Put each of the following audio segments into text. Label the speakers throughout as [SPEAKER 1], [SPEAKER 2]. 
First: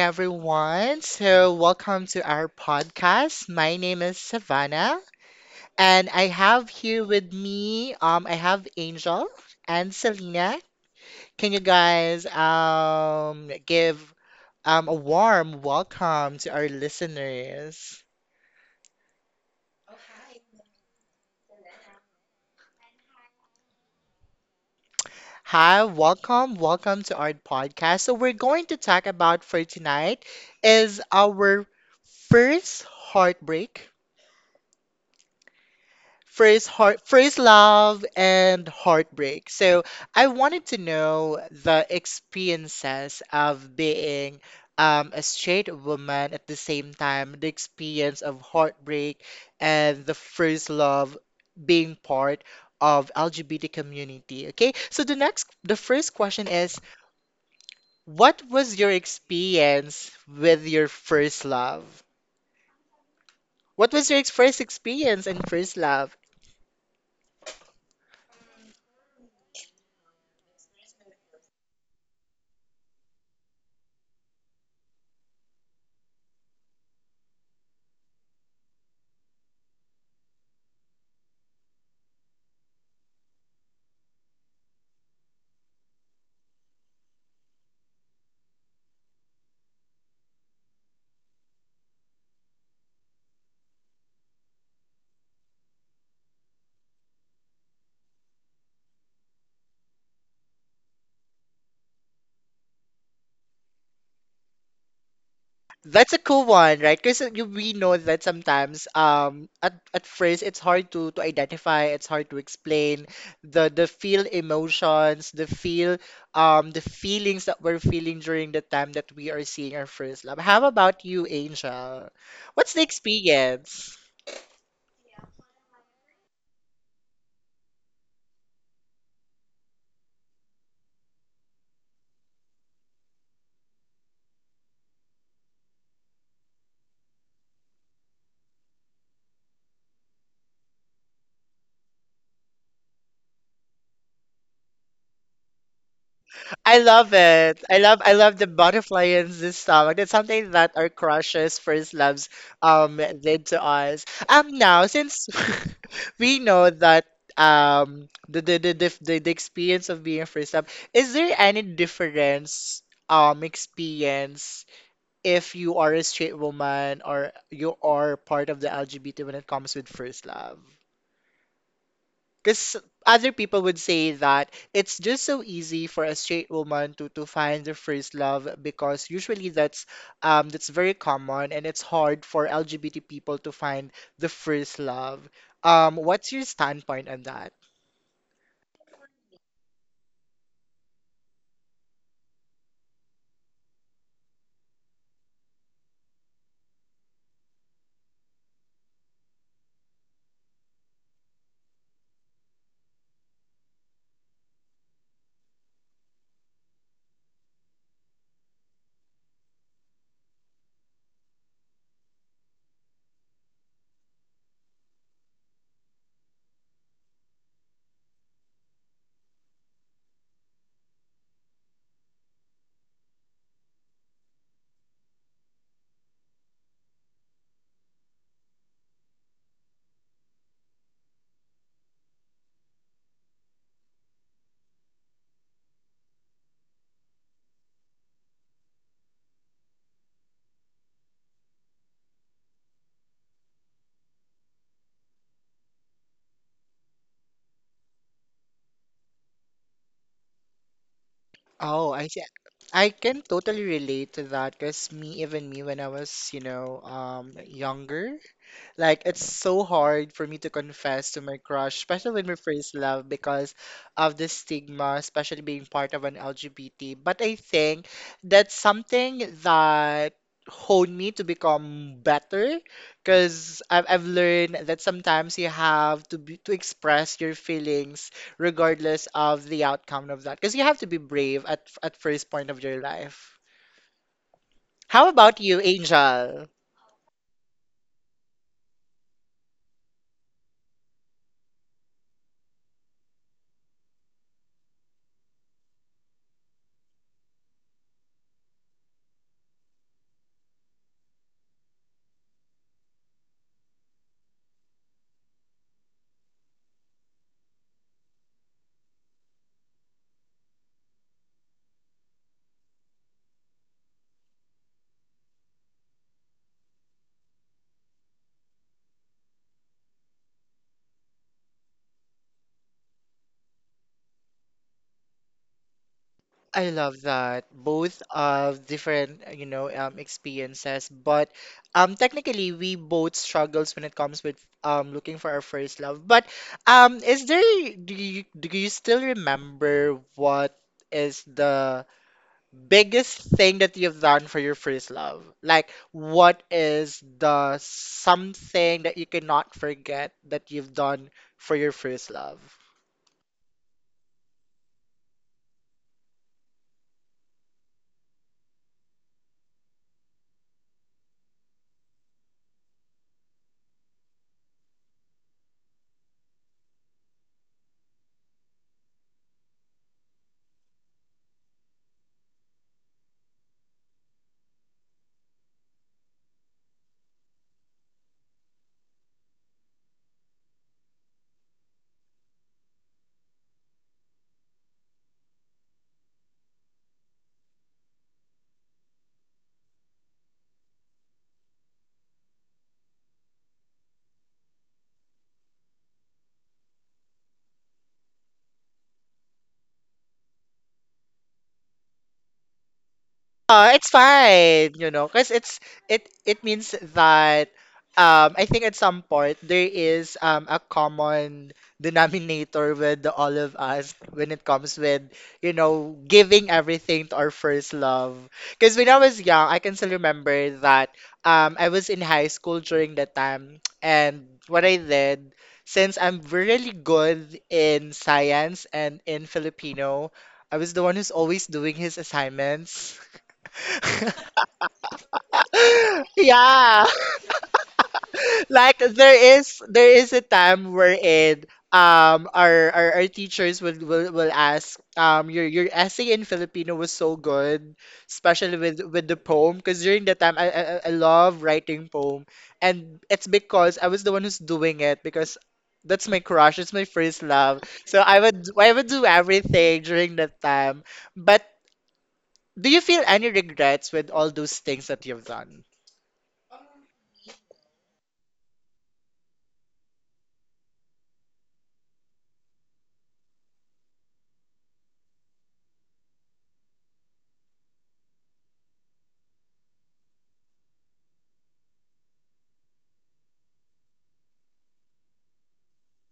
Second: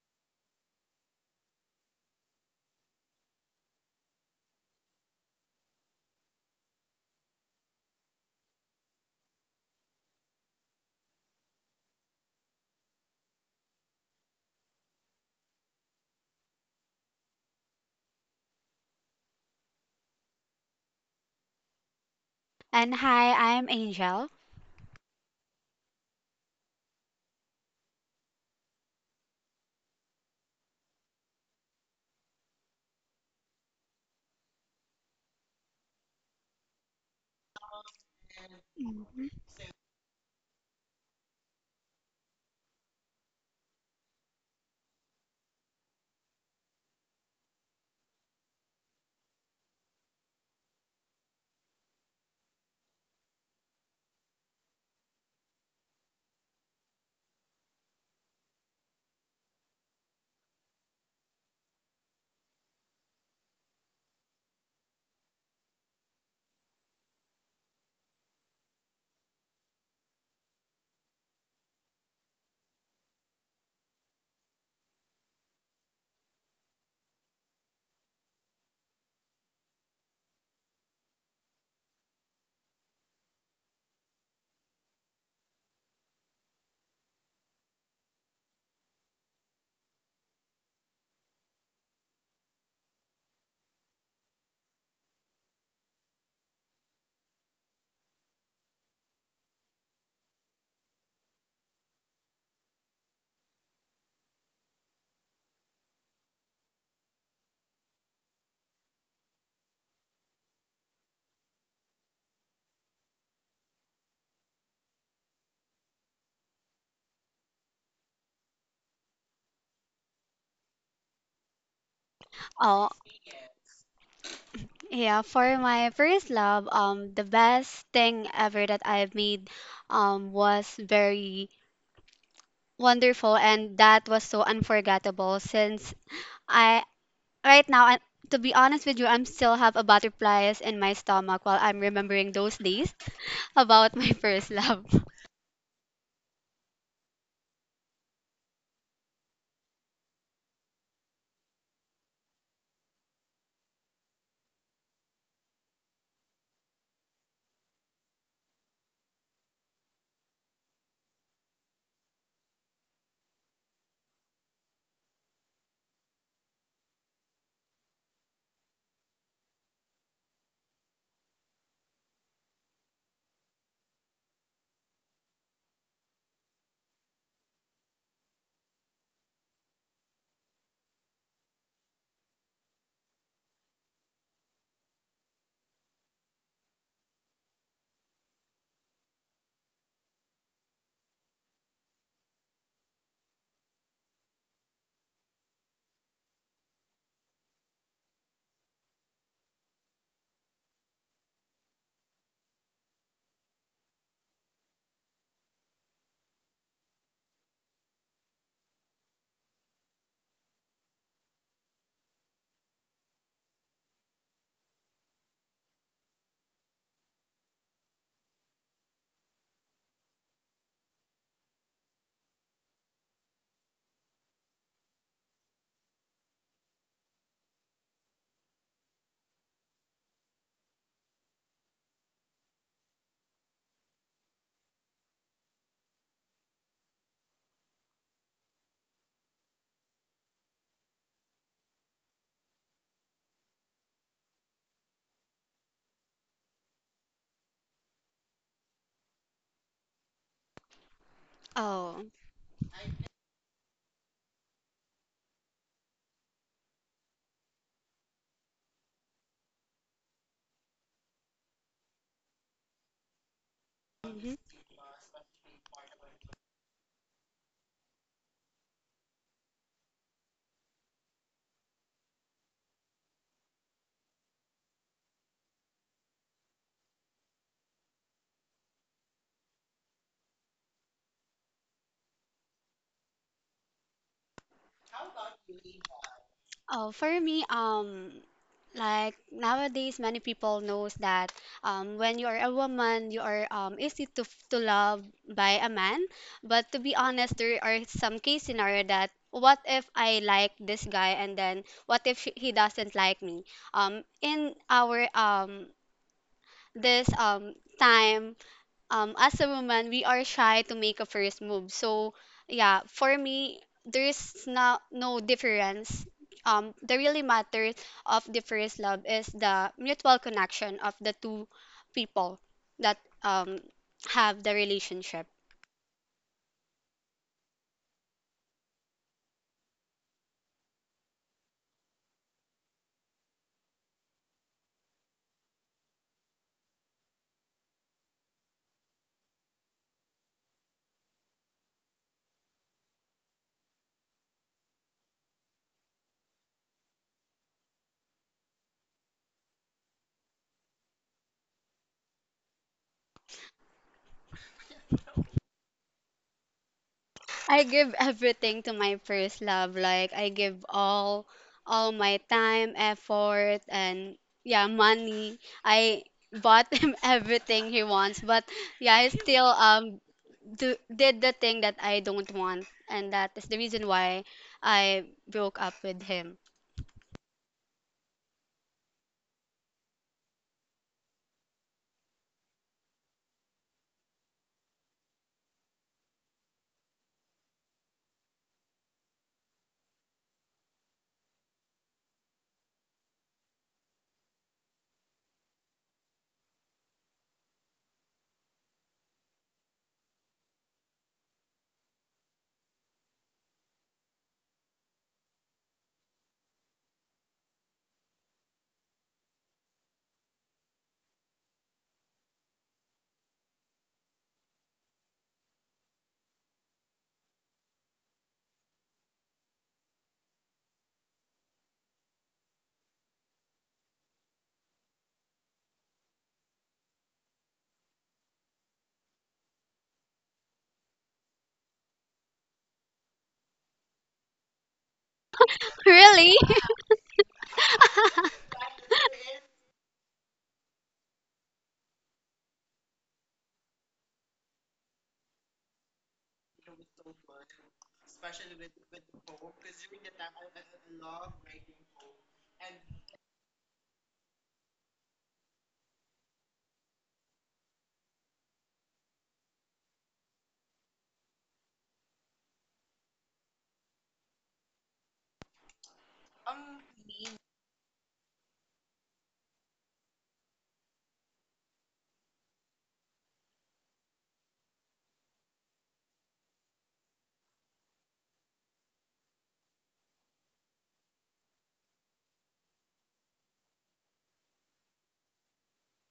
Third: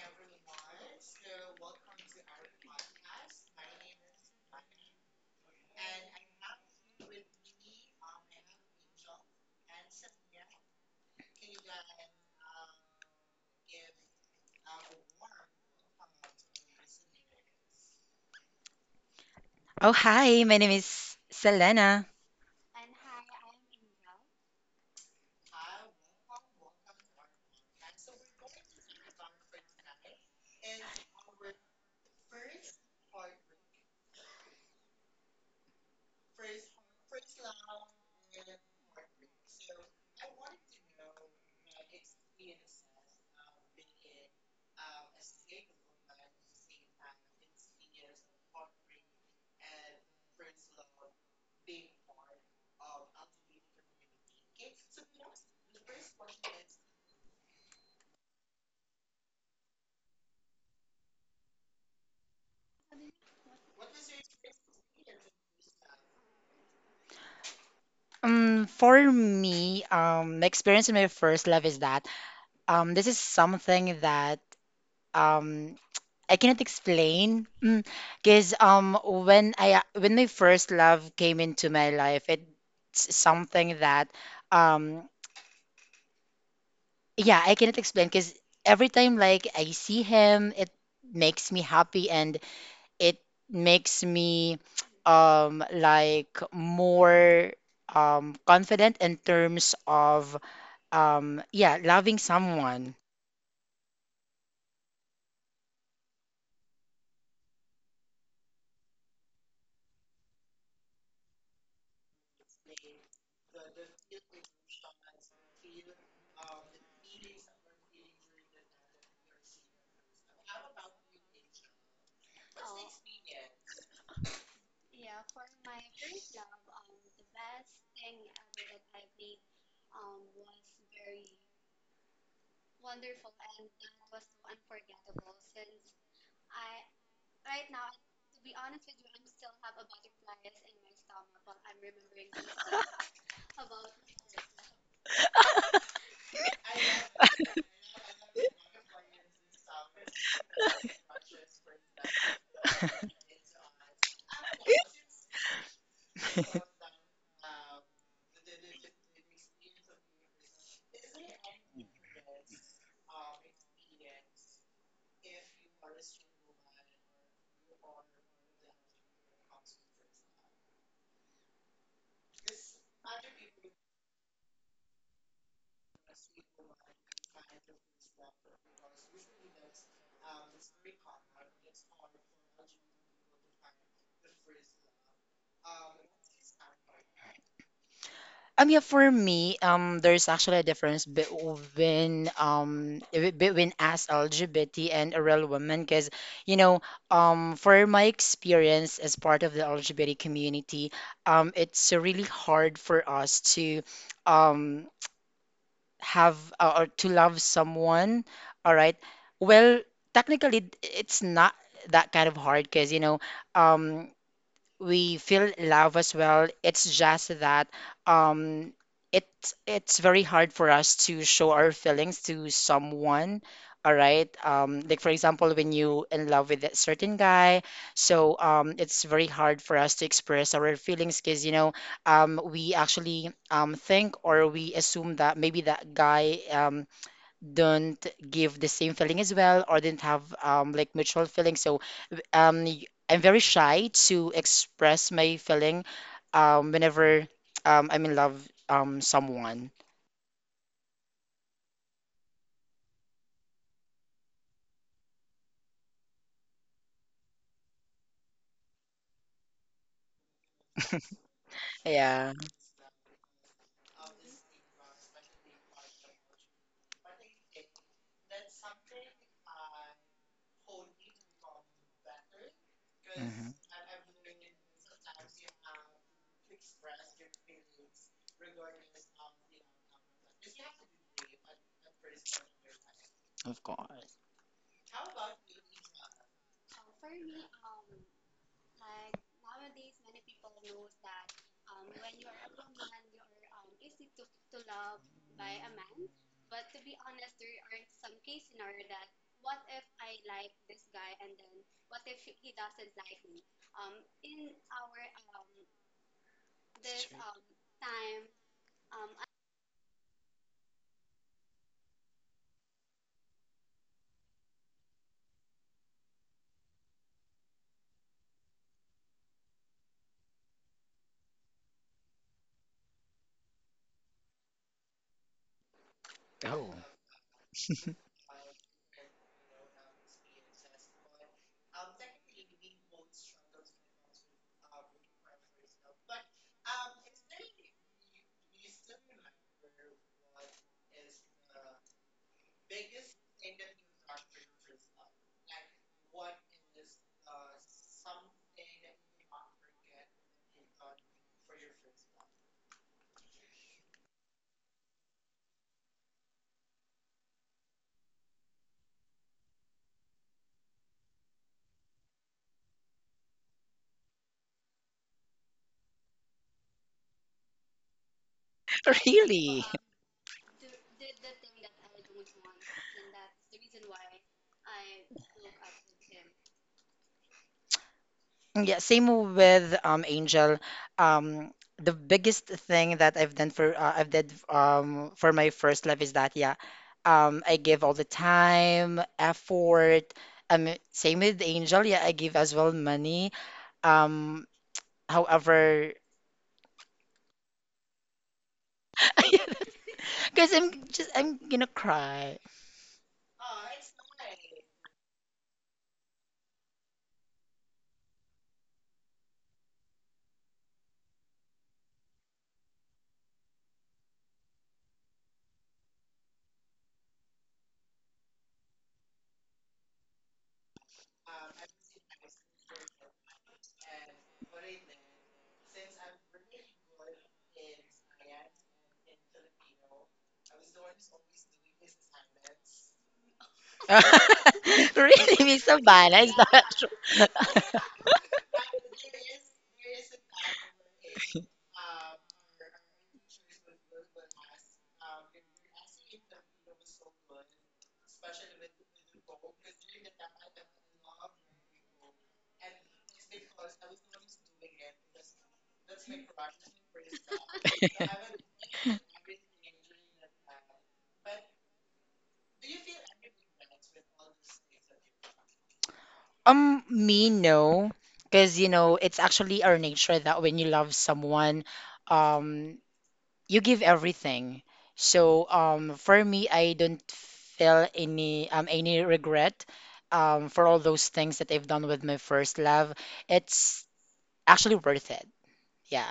[SPEAKER 1] everyone. So, welcome to our podcast. My name is Savannah, and I have here with me, I have Angel and Selena. Can you guys give a warm welcome to our listeners?
[SPEAKER 2] Oh, hi, my name is Selena.
[SPEAKER 3] And hi, I'm Angel.
[SPEAKER 1] Hi, welcome, welcome to our podcast. So, we're going to talk about for tonight is our first first love and
[SPEAKER 3] Mhm.
[SPEAKER 1] heartbreak. So I wanted to know the experiences of being a straight woman at the same time, the experience of heartbreak and the first love being part of LGBT community. Okay, so the first question is, what was your experience with your first love? What was your first experience and first love?
[SPEAKER 2] For me, my experience in my first love is that this is something that um, I cannot explain. Because when I when my first love came into my life, it's something that um, yeah, I cannot explain. Because every time like I see him, it makes me happy and it makes me like more confident in terms of yeah, loving someone.
[SPEAKER 1] That's a cool one, right? Because you we know that sometimes at first it's hard to identify, it's hard to explain the feel emotions, the feel the feelings that we're feeling during the time that we are seeing our first love. How about you, Angel? What's the
[SPEAKER 3] Oh,
[SPEAKER 1] experience?
[SPEAKER 3] yeah, for my first love, the best thing ever that I've made, was very wonderful, and that was so unforgettable since I, right now, I, to be honest with you, I'm still have a butterflies in my stomach while I'm remembering those days about my first love.
[SPEAKER 1] I love it. I love the butterfly in this stomach. It's something that our crushes, first loves, did to us. Now since we know that the experience of being first love, is there any difference experience if you are a straight woman or you are part of the LGBT when it comes with first love? Because other people would say that it's just so easy for a straight woman to find their first love because usually that's very common and it's hard for LGBT people to find the first love. What's your standpoint on that?
[SPEAKER 2] Yeah, for me, there's actually a difference between as LGBT and a real woman. Because you know, for my experience as part of the LGBT community, it's really hard for us to um have or to love someone, all right? Well, technically, it's not that kind of hard because, you know, um, we feel love as well. It's just that um it's very hard for us to show our feelings to someone. All right. Like for example, when you in love with a certain guy, so it's very hard for us to express our feelings because you know, we actually think or we assume that maybe that guy don't give the same feeling as well or didn't have like mutual feeling. So I'm very shy to express my feeling whenever I'm in love someone.
[SPEAKER 1] Oh, I
[SPEAKER 3] Oh.
[SPEAKER 1] see. I can totally relate to that because me, even me, when I was, you know, younger, like it's so hard for me to confess to my crush, especially in my
[SPEAKER 2] Yeah.
[SPEAKER 1] first love, because of the stigma, especially being part of an LGBT. But I think that's something that honed me to become better,
[SPEAKER 2] Mhm.
[SPEAKER 1] because I've learned that sometimes you have to be, to express your feelings regardless of the outcome of that, because you have to be brave at first point of your life.
[SPEAKER 2] Of course.
[SPEAKER 1] How about you, Angel?
[SPEAKER 3] Oh, for me, like nowadays, many people knows that when you are a woman, you are easy to love by a man. But to be honest, there are some case scenario that what if I like this guy and then what if he doesn't like me? In our this time as a woman we are shy to make a first move, so yeah, for me there's not no difference, the really matter of the first love is the mutual connection of the two people that um have the relationship.
[SPEAKER 1] I
[SPEAKER 2] Oh,
[SPEAKER 1] love that. Both of different, you know, experiences, but technically we both struggles when it comes with looking for our first love. But is there do you still remember what is the biggest thing that you've done for your first love? Like, what is the something that you cannot forget that you've done for your first love?
[SPEAKER 3] I give everything to my first love. Like I give all my time, effort, and yeah, money. I bought him everything he wants, but yeah, I still
[SPEAKER 2] really?
[SPEAKER 3] did the thing that I don't want and that is the reason why I broke up with him.
[SPEAKER 2] Yeah, same with Angel. Um, the biggest thing that I've did for my first love is that yeah, I give all the time, effort. Same with Angel. Yeah, I give as well money. Um, however, because I'm just I'm gonna cry.
[SPEAKER 1] It's fine, you know, because it means that I think at some point there is a common denominator with all of us when it comes with, you know, giving everything to our first love. Because when I was young, I can still remember that I was in high school during that time and what I did, since I'm really good in science and in Filipino, I was the one who's always doing his assignments.
[SPEAKER 2] Really, me so bad. I
[SPEAKER 3] Really?
[SPEAKER 1] Yeah,
[SPEAKER 2] stop.
[SPEAKER 1] like there is a time wherein our teachers will, will ask your essay in Filipino was so good, especially with the poem because during that time I love writing poem and it's because I was the one who's doing it because that's my crush, it's my first love. So I would do everything during that time. But do you feel any regrets with all those things that you've done?
[SPEAKER 2] Me no, because you know it's actually our nature that when you love someone, um, you give everything. So for me, I don't feel any regret for all those things that I've done with my first love. It's actually worth it. Yeah.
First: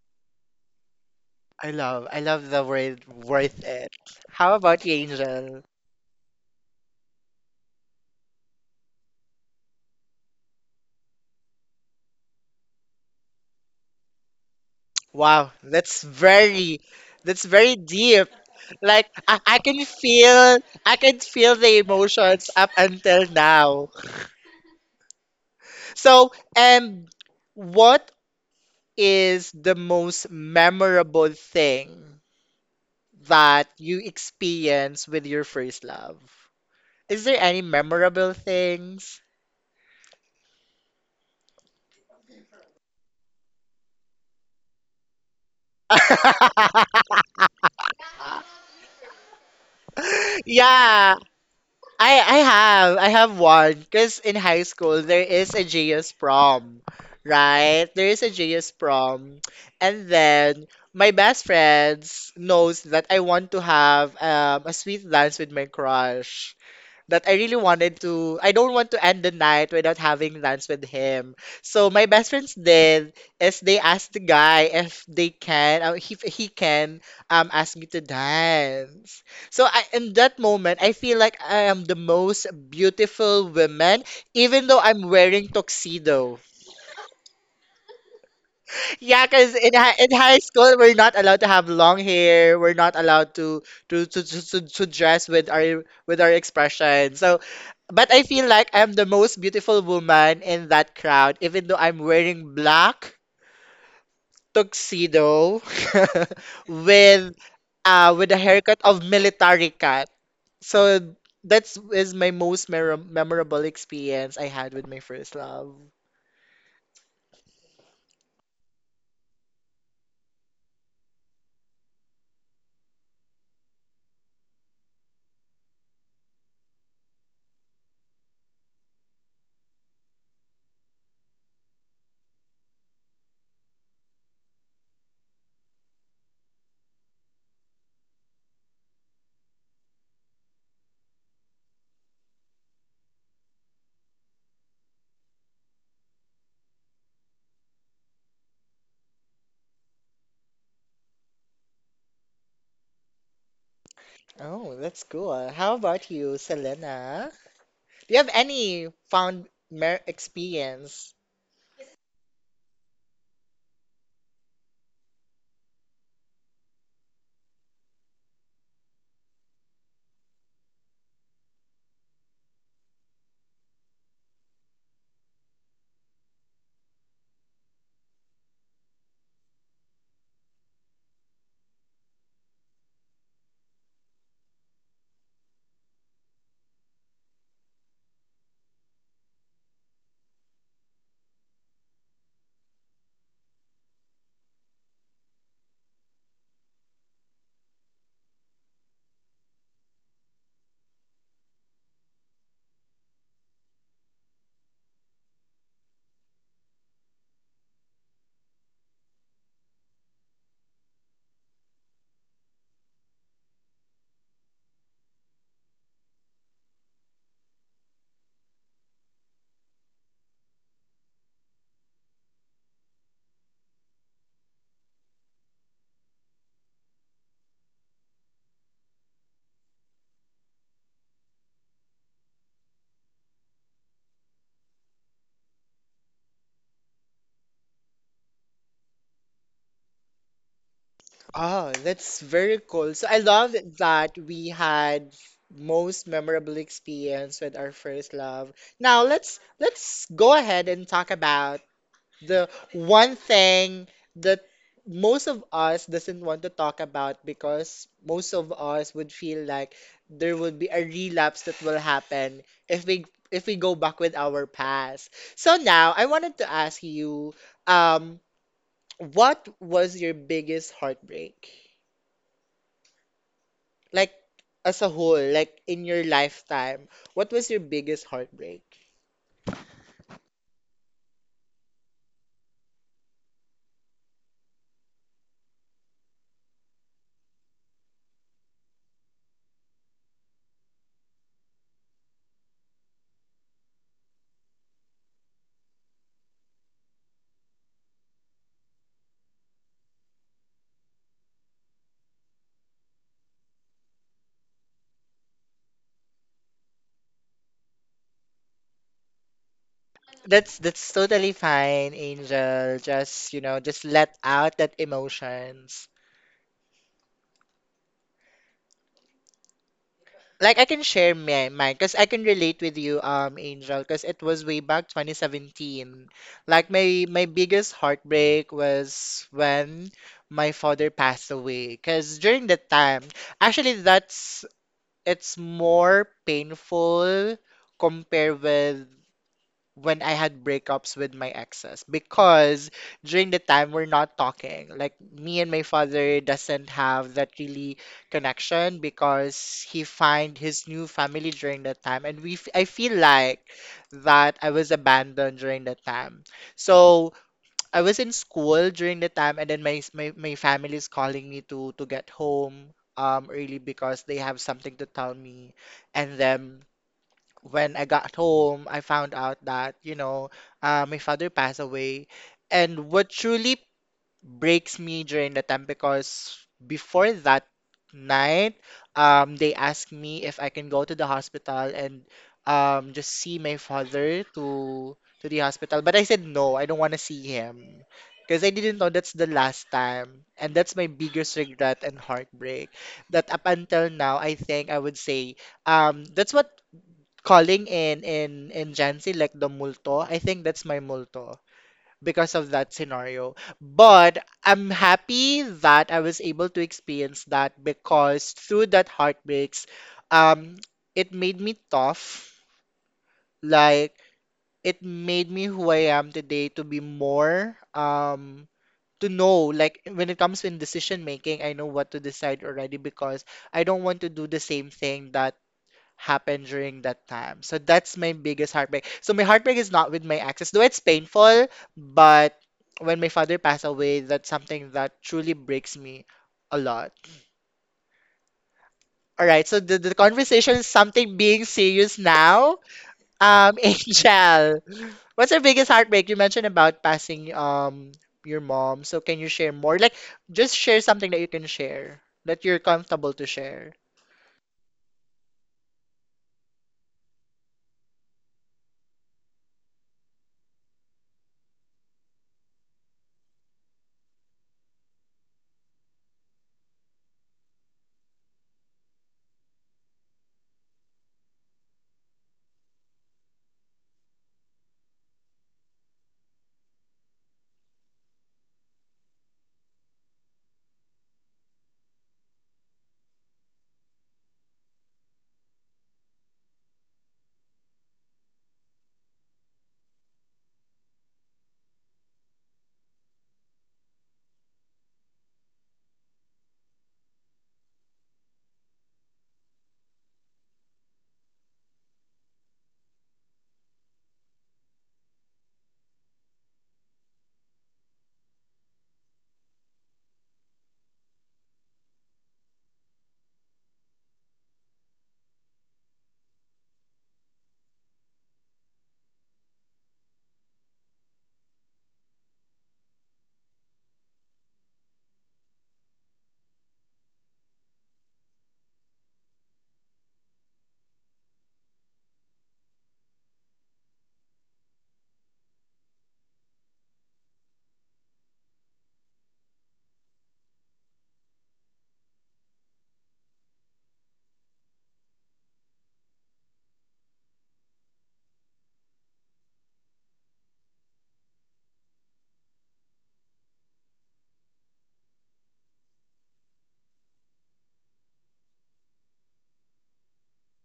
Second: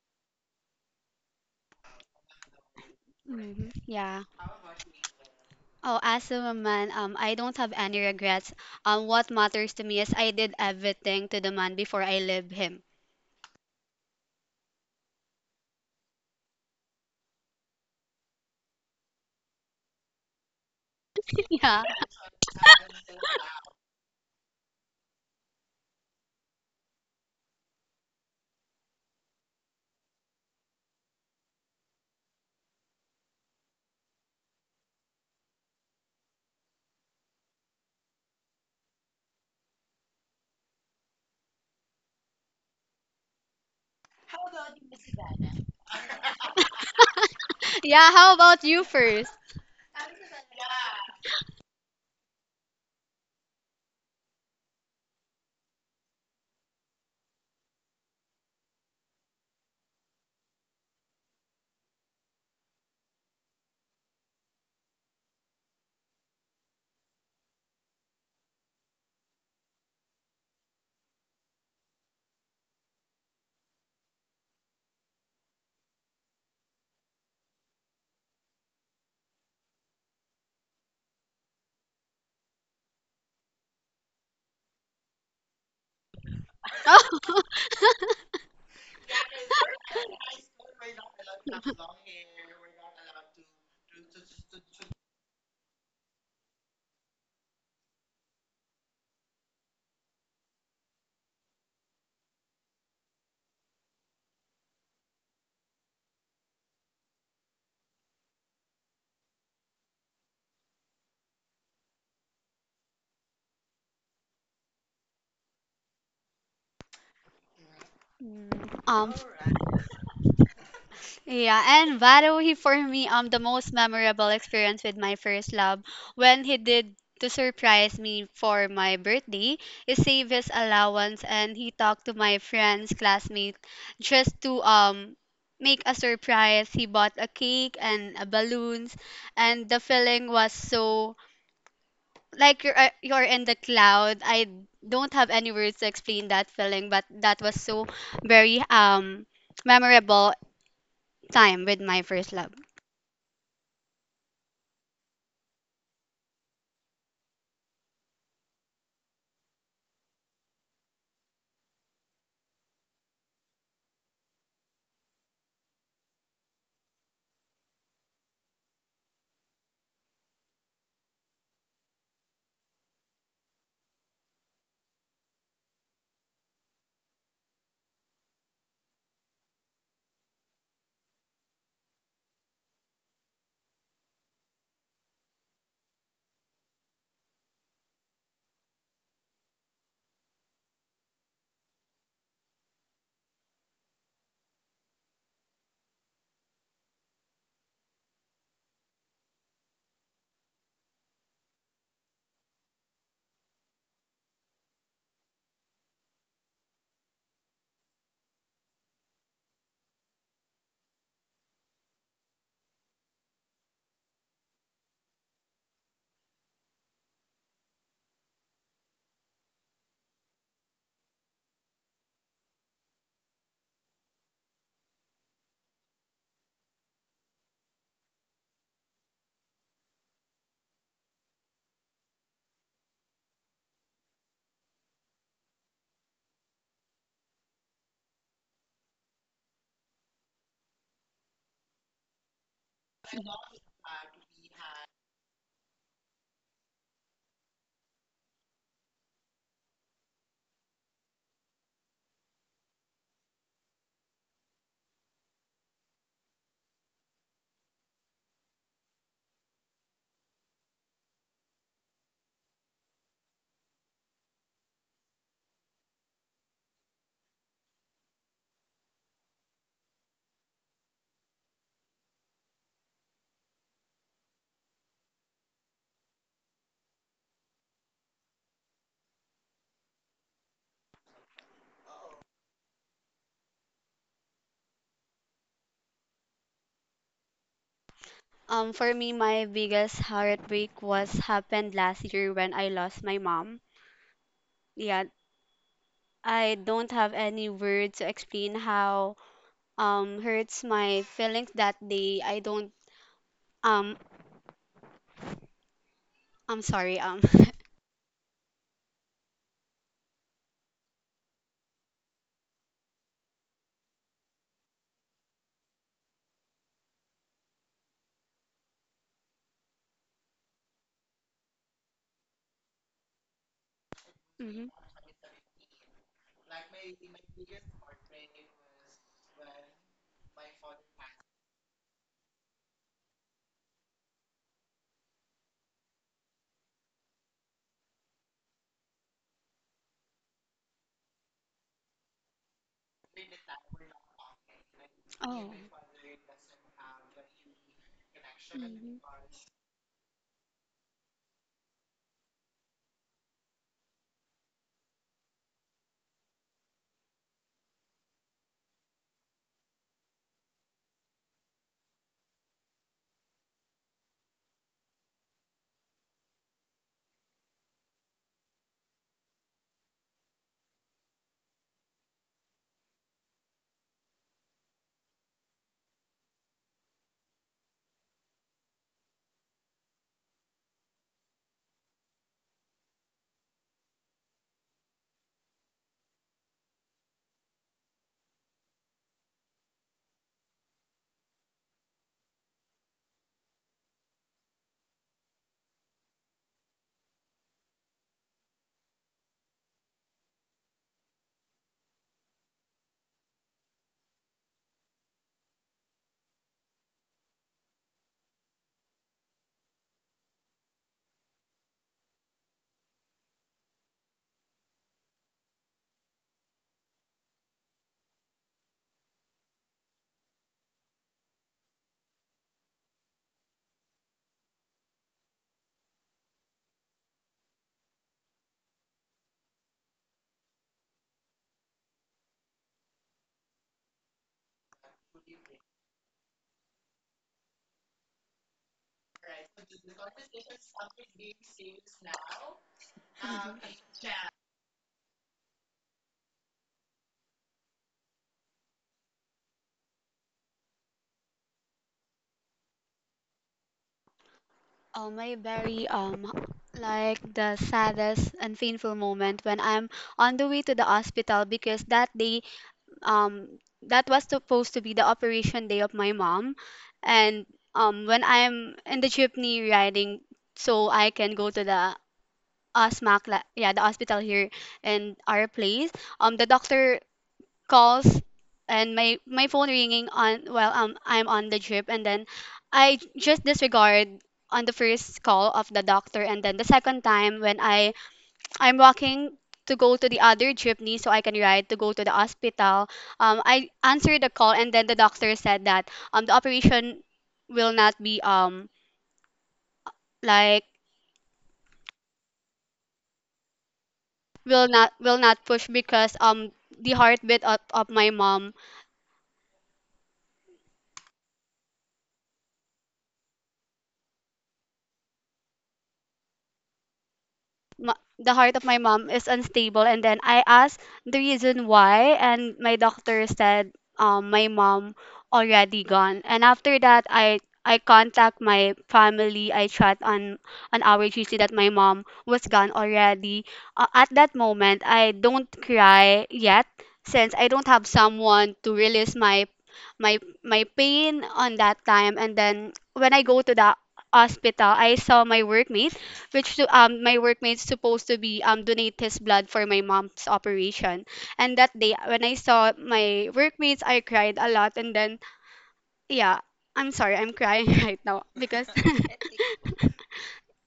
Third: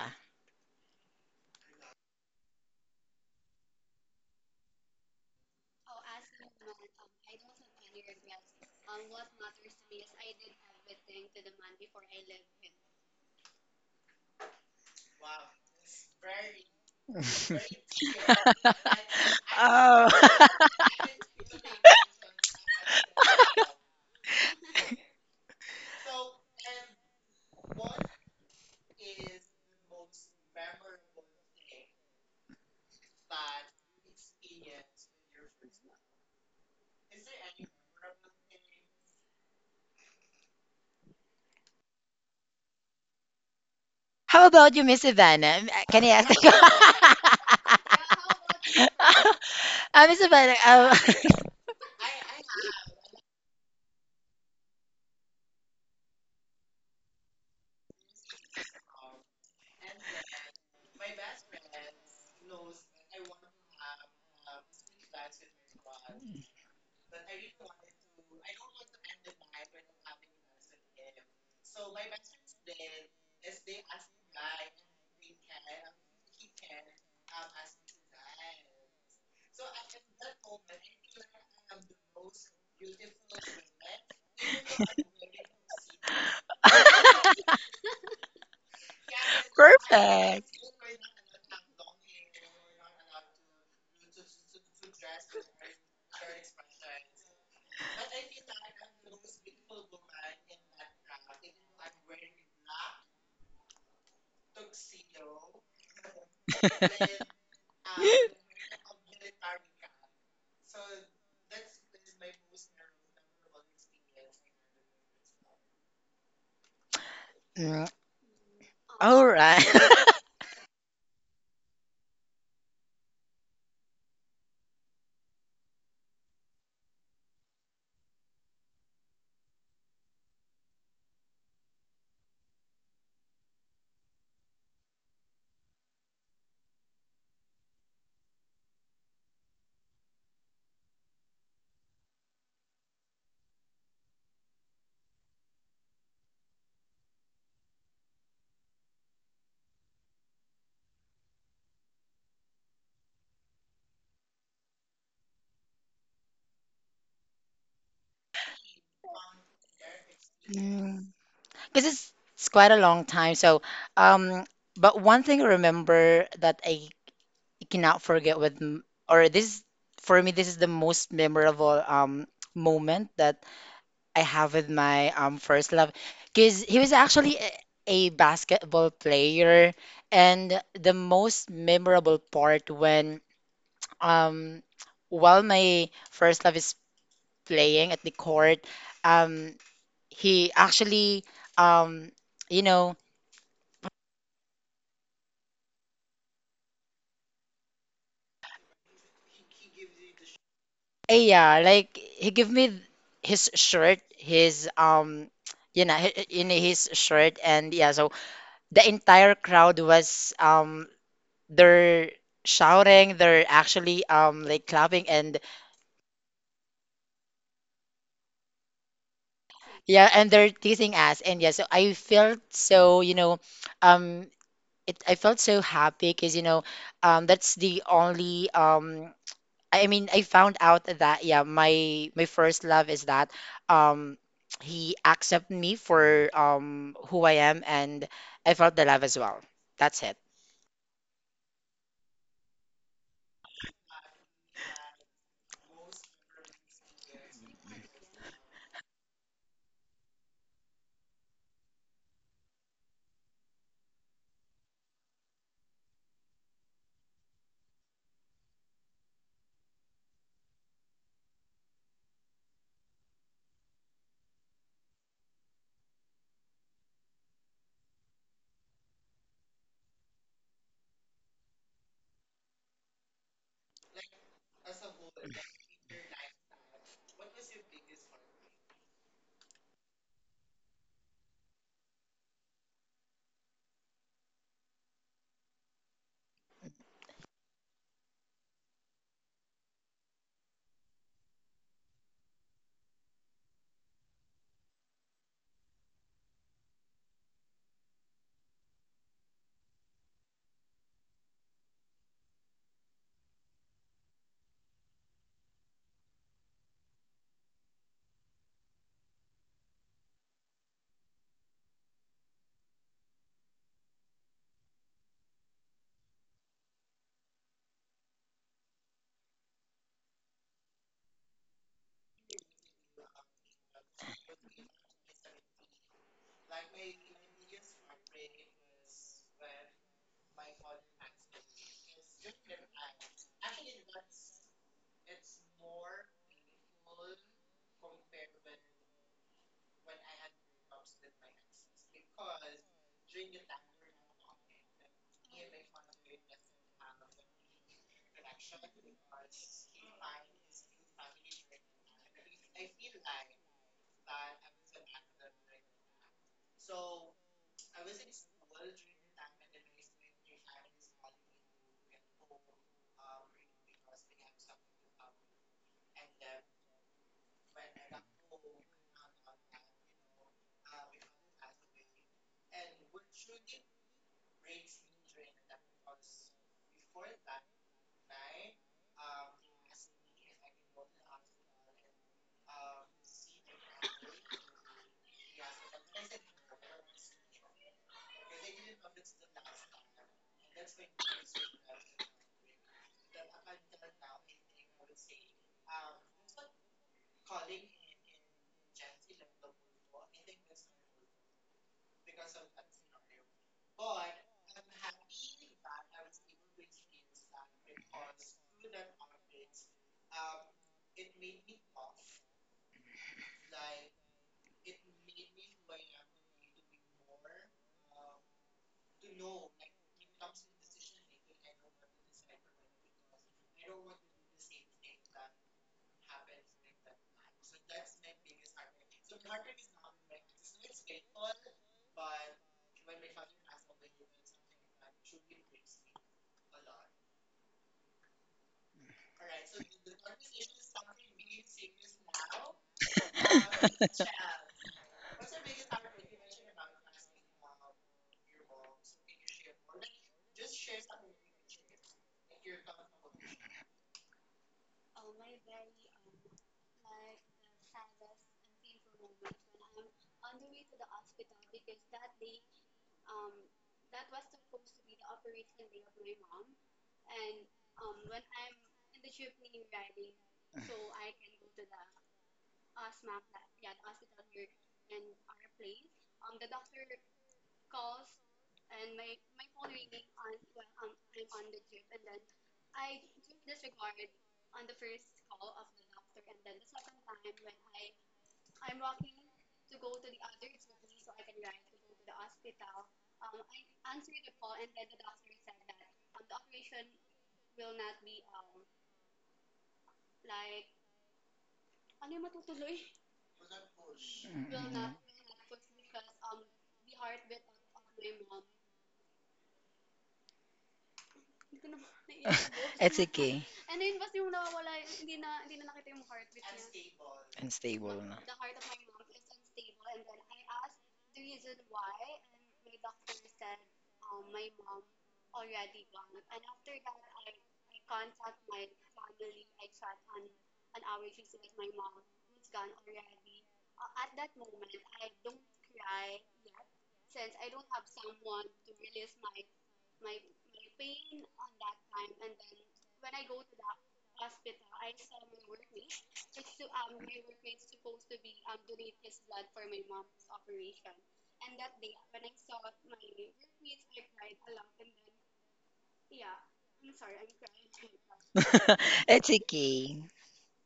[SPEAKER 1] I love the word worth
[SPEAKER 3] Hmm.
[SPEAKER 1] it.
[SPEAKER 3] Yeah.
[SPEAKER 1] How about you, Angel?
[SPEAKER 3] Oh, as a woman, I don't have any regrets. What matters to me is I did everything to the man before I leave him.
[SPEAKER 1] Wow, that's very deep. Like I, I can
[SPEAKER 2] Oh,
[SPEAKER 1] feel, I can feel the
[SPEAKER 3] Yeah.
[SPEAKER 1] emotions up until now. So, what is the most memorable thing that you experience with your first love? Is there any memorable things?
[SPEAKER 2] how about you, Miss Ivana? Can I ask?
[SPEAKER 3] Yeah, how about you first?
[SPEAKER 2] Miss Ivana,
[SPEAKER 1] Yeah, I have one because in high school there is a JS prom, right? There is a JS prom, and then my best friends knows that I want to have a sweet dance with my crush, that I really wanted to, I don't want to end the night without having lunch with him. So my best friends did is they asked the guy if they can, if he can ask me to dance. So I, in that moment, I feel like I am the most beautiful woman, even though I'm wearing tuxedo. Yeah, because in high
[SPEAKER 2] perfect.
[SPEAKER 1] school we're not allowed to have long hair. We're not allowed to dress with our expression. So, but I feel like I'm the most beautiful woman in that crowd, even though I'm wearing black tuxedo with with a haircut of military cut. So that's is my most memorable experience I had with my first love.
[SPEAKER 2] Mm,
[SPEAKER 3] Mm. um,
[SPEAKER 2] all right.
[SPEAKER 3] Yeah, and Varuhi for me, the most memorable experience with my first love when he did to surprise me for my birthday, he saved his allowance and he talked to my friends, classmates, just to make a surprise. He bought a cake and a balloons, and the feeling was so like you're in the cloud. I don't have any words to explain that feeling, but that was so very memorable time with my first love.
[SPEAKER 1] Oh, that's cool. How about you, Selena? Do you have any found mer
[SPEAKER 2] Mm.
[SPEAKER 1] experience?
[SPEAKER 2] Because it's quite a long time. So, um, but one thing I remember that I cannot forget with, m- or this, for me, this is the most memorable moment that I have with my first love, because he was actually a basketball player, and the most memorable part when Um, while my first love is playing at the court, um, he actually, um, you know, yeah, like he gave me his shirt, his you know, in his shirt, and yeah, so the entire crowd was they're shouting, they're actually like clapping, and yeah, and they're teasing us, and yeah, so I felt so, you know, um it I felt so happy because you know that's the only I mean I found out that yeah my first love is that um he accepted me for who I am, and I felt the love as well. That's it.
[SPEAKER 1] Oh, that's very cool. So I love that we had most memorable experience with our first love. Now let's go ahead and talk about the one thing that most of us doesn't want to talk about because most of us would feel like there would be a relapse that will happen if we go back with our past. So now I wanted to ask you, um, what was your biggest heartbreak? Like as a whole, like in your lifetime, what was your biggest heartbreak?
[SPEAKER 3] For me, my biggest heartbreak was happened last year when I lost my mom. Yeah, I don't have any words to explain how hurts my feelings that day. I don't. um I'm sorry.
[SPEAKER 1] That's totally fine, Angel. Just, you know, just let out that emotions. Like I can share my mine because I can relate with you, Angel, because it was way
[SPEAKER 3] Mhm.
[SPEAKER 1] back 2017. Like my biggest heartbreak was when my father passed away. Because during that time, actually, that's it's more painful compared with when I had breakups with my exes because during the time we're not talking. Like me and
[SPEAKER 3] Oh.
[SPEAKER 1] my father doesn't have that really connection
[SPEAKER 3] Mhm.
[SPEAKER 1] because he find his new family during that time and we I feel like that I was abandoned during that time. So I was in school during the time, and then my s- my family is calling me to get home early because they have something to tell me. And then when I got home, I found out that, you know, my father passed away. And what truly breaks me during the time because before that night, they asked me if I can go to the hospital and just see my father to the hospital. But I said no, I don't want to see him because I didn't know that's the last time, and that's my biggest regret and heartbreak. That up until now, I think I would say that's what calling in Jansi like the multo. I think that's my multo because of that scenario. But I'm happy that I was able to experience that because through that heartbreaks, um, it made me tough. Like it made me who I am today to be more to know like when it comes in decision making, I know what to decide already because I don't want to do the same thing that happened during that time. So that's my biggest heartbreak. So my heartbreak is not with my exes, though it's painful, but when my father passed away, that's something that truly breaks me a lot. All right, so the conversation is something being serious now.
[SPEAKER 3] Mhm.
[SPEAKER 1] Angel, what's your biggest heartbreak? You mentioned about passing your mom. So can you share more? Like just share something that you can share that you're comfortable to share.
[SPEAKER 3] My very like the saddest and painful moment when I'm on the way to the hospital because that day um that was supposed to be the operation day of my mom, and when I'm in the jeepney riding so I can go to the OSMAC, yeah, the hospital here in our place. The doctor calls and my phone ringing on while I'm on the trip, and then I just disregard on the first call of the doctor, and then the second time when I'm walking to go to the other jeepney so I can ride to go to the hospital. I answered the call and then the doctor said that the operation will not be, like,
[SPEAKER 2] Mhm.
[SPEAKER 3] will not push because the heartbeat of my mom,
[SPEAKER 2] It's okay. Unstable. No.
[SPEAKER 3] the heart of my mom is unstable, and then I asked the reason why and my doctor said, my mom already gone. And after that I contact my family. I chat on our gc that my mom was gone already. At that moment I don't cry yet since I don't have someone to release my my pain on that time. And then when I go to the hospital I saw my workmates, which my workmate's supposed to be donate his blood for my mom's operation. And that day when I saw my workmates, I cried a lot. And then yeah, I'm sorry, I'm crying right now because
[SPEAKER 2] It's okay.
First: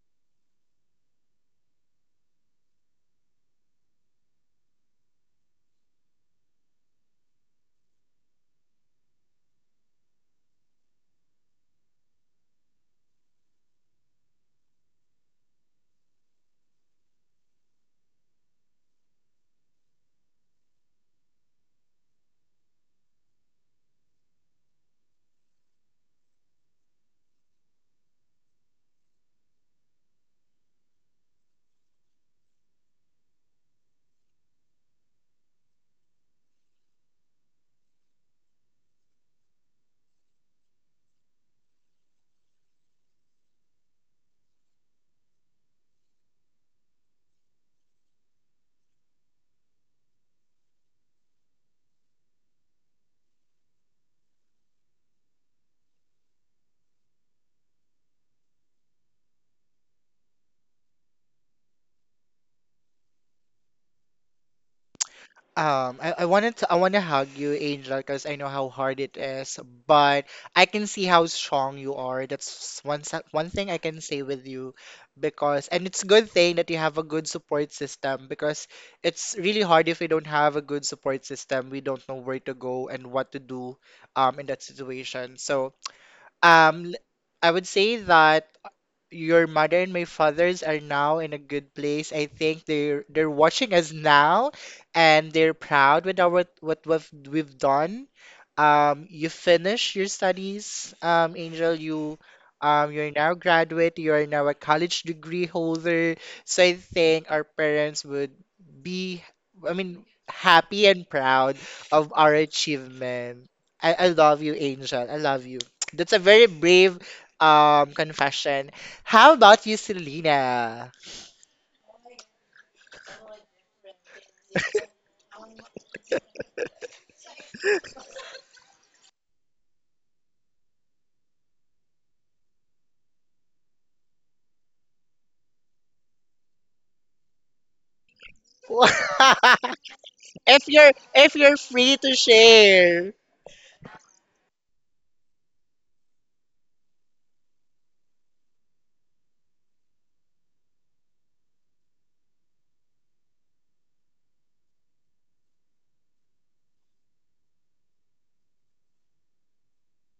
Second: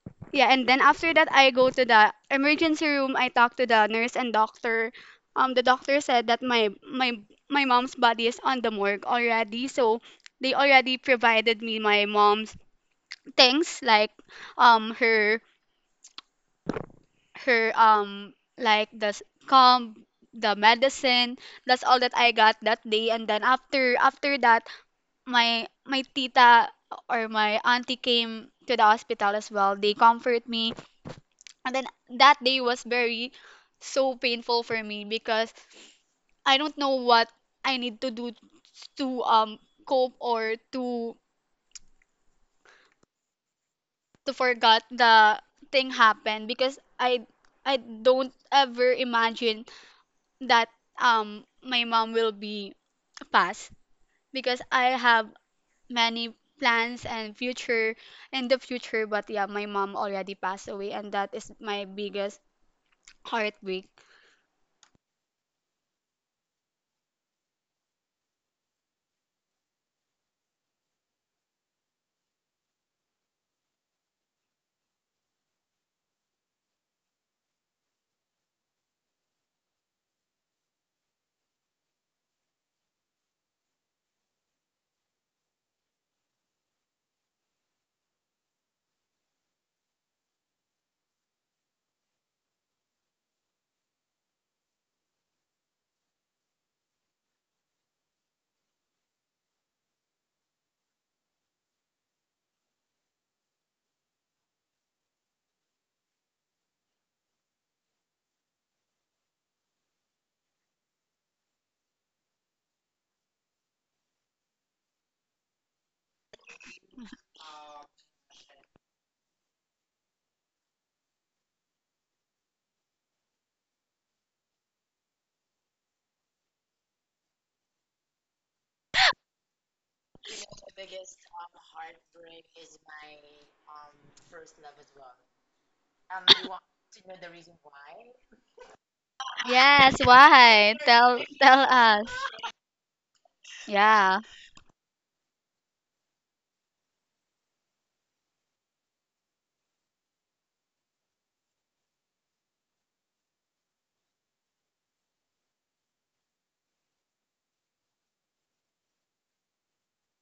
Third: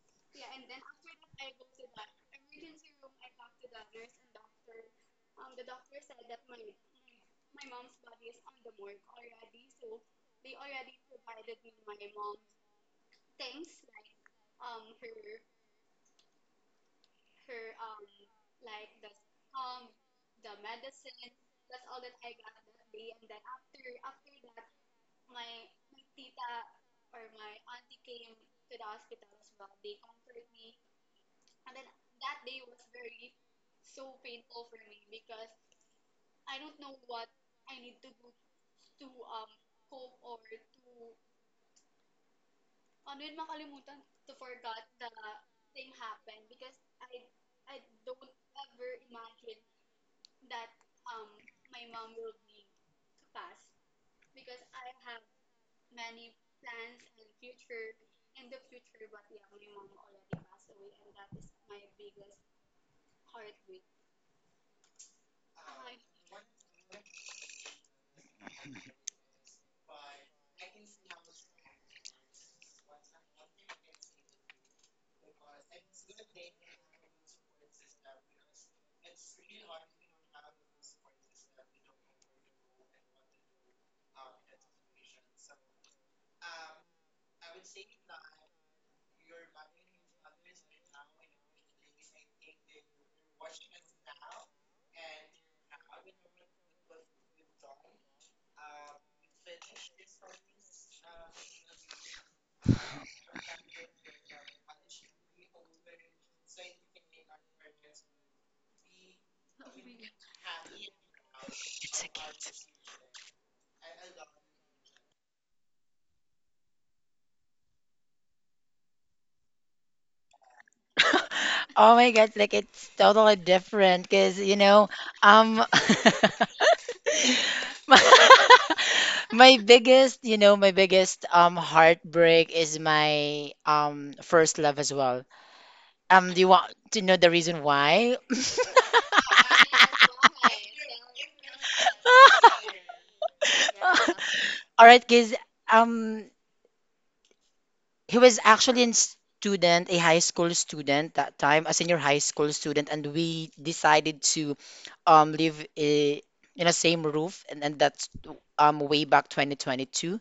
[SPEAKER 3] yeah. And then after that, I go to the emergency room. I talk to the nurse and doctor. The doctor said that my mom's body is on the morgue already, so they already provided me my mom's things like um her her like the calm, the medicine. That's all that I got that day. And then after that my tita, or my auntie, came to the hospital as well. They comfort me. And then that day was very so painful for me because I don't know what I need to do to cope, or to forget the thing happened, because I don't ever imagine that my mom will be pass, because I have many plans and future in the future. But yeah, my mom already passed away, and that is my biggest heartbreak.
[SPEAKER 1] I wanted to, I want to hug you, Angel, because I know how hard it is, but I can see how strong you are. That's one thing I can say with you because and it's a good thing that you have a good support system because it's really hard if we don't have a good support system. We don't know where to go and what to do in that situation. So, um, l- I would say that your mother and my fathers are now in a good place. I think they're watching us now and they're proud with our what we've done. You finish your studies, Angel, you're now graduate, you're now a college degree holder. So I think our parents would be, I mean, happy and proud
[SPEAKER 2] It's a
[SPEAKER 1] of our
[SPEAKER 2] kid.
[SPEAKER 1] achievement. I love you, Angel. I love you. That's a very brave confession. How about you, Selena?
[SPEAKER 2] Oh my God, like it's totally different because, you know, um my my biggest, you know, my biggest heartbreak is my first love as well. Do you want to know the reason why?
[SPEAKER 3] Yes,
[SPEAKER 1] If
[SPEAKER 3] why?
[SPEAKER 1] you're
[SPEAKER 3] Tell,
[SPEAKER 1] free
[SPEAKER 3] us.
[SPEAKER 1] to share.
[SPEAKER 3] Yeah.
[SPEAKER 2] All right, guys. Um, he was actually a student, a high school student that time, a senior high school student, and we decided to um live i- in a same roof, and, that's way back 2022.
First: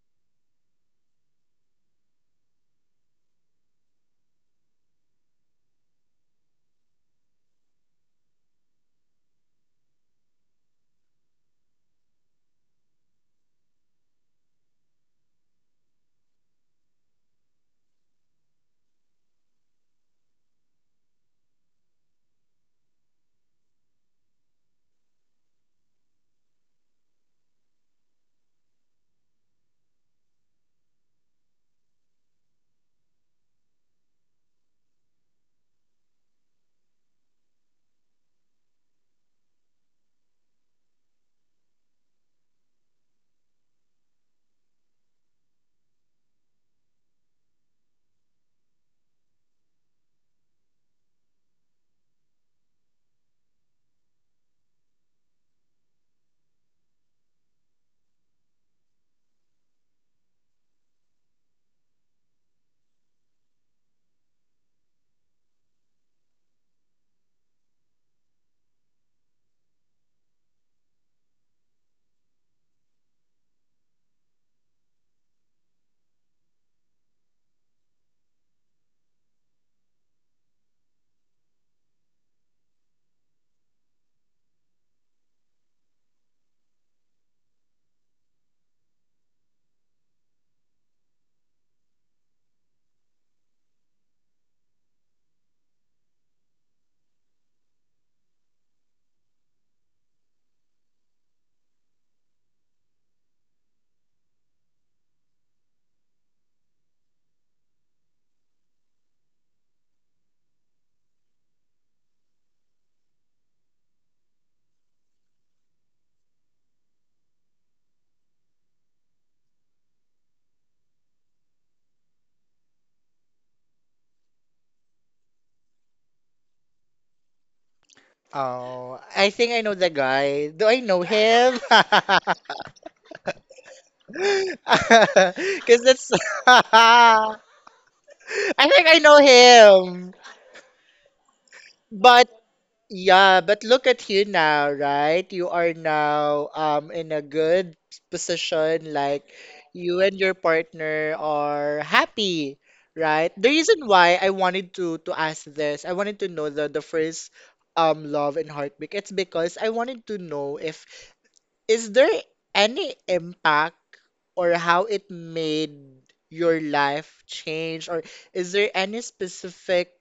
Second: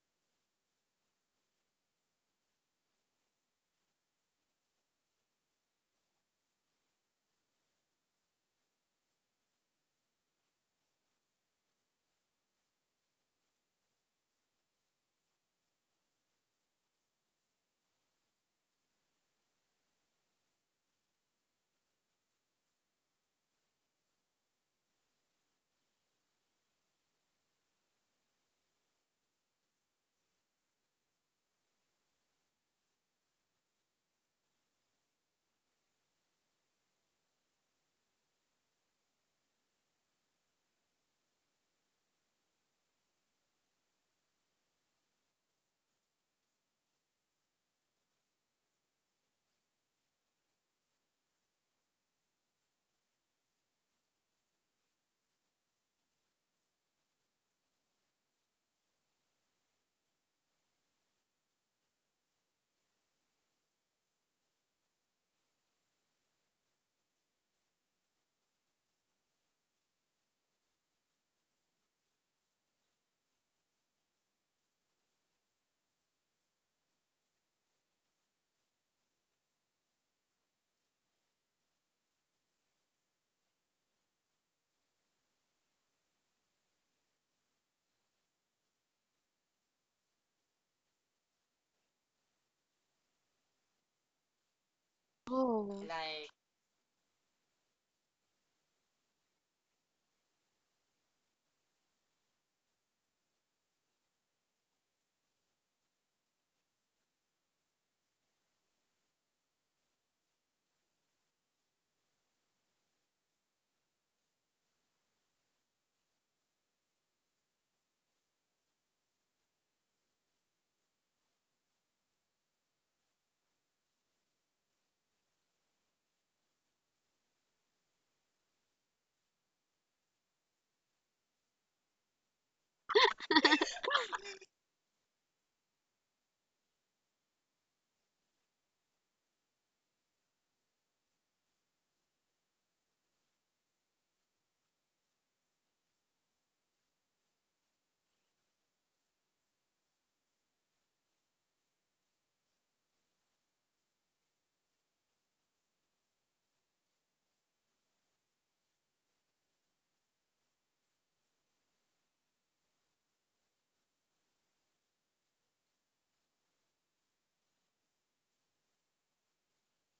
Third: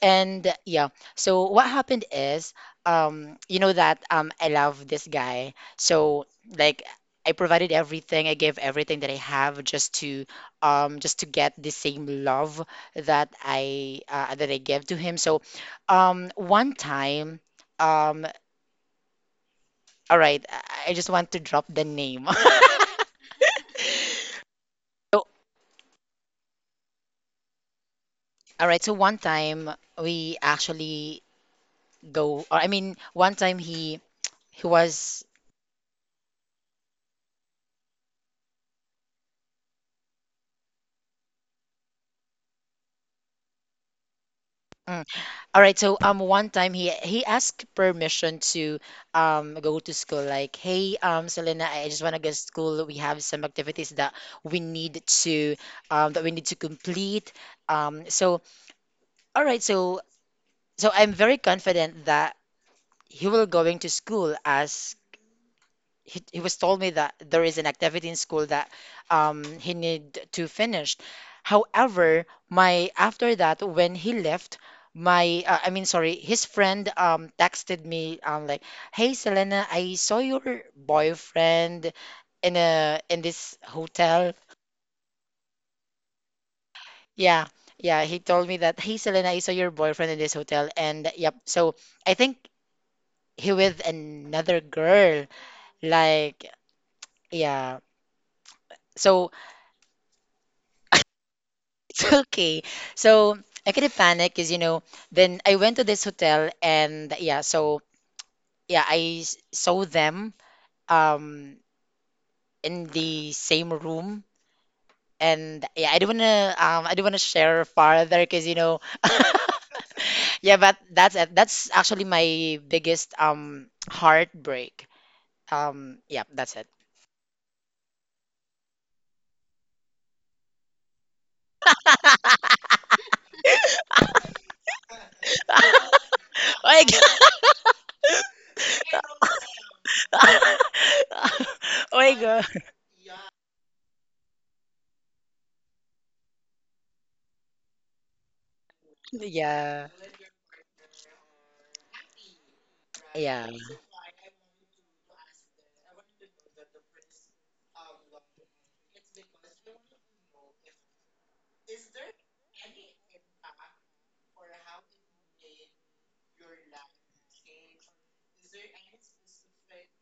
[SPEAKER 2] And yeah, so what happened is, you know that I love this guy. So like I provided everything, I gave everything that I have just to get the same love that I gave to him. So one time, um, all right, I just want to drop the name. So, all right, so one time we actually go, or I mean, one time he was Mm. All right. So one time he asked permission to go to school. Like, hey, Selena, I just want to go to school. We have some activities that we need to that we need to complete. So all right. So I'm very confident that he will going to school as he was told me that there is an activity in school that he need to finish. However, my after that when he left, my I mean sorry, his friend texted me like, "Hey Selena, I saw your boyfriend in this hotel." Yeah, yeah, he told me that, "Hey Selena, I saw your boyfriend in this hotel," and yep. So I think he with another girl,
[SPEAKER 3] Oh.
[SPEAKER 2] like yeah. So it's okay. So I kind of panicked because, you know, then I went to this hotel and yeah, so yeah, saw them um in the same room. And yeah, I don't wanna share farther because you know yeah, but that's it. That's actually my biggest heartbreak. Um, yeah, that's it.
[SPEAKER 1] Oh, I think I know the guy. Do I know him? Because that's
[SPEAKER 2] Oh my god.
[SPEAKER 1] I think I know him.
[SPEAKER 2] Oh my
[SPEAKER 1] But
[SPEAKER 2] god.
[SPEAKER 1] yeah, but look at you now, right? You are now in a good position, like
[SPEAKER 2] Yeah.
[SPEAKER 1] you and your partner are happy, right?
[SPEAKER 2] Yeah.
[SPEAKER 1] The reason why I wanted to ask this, I wanted to know the first love and heartbreak. It's because I wanted to know if is there any impact, or how it made your life change, or is there any specific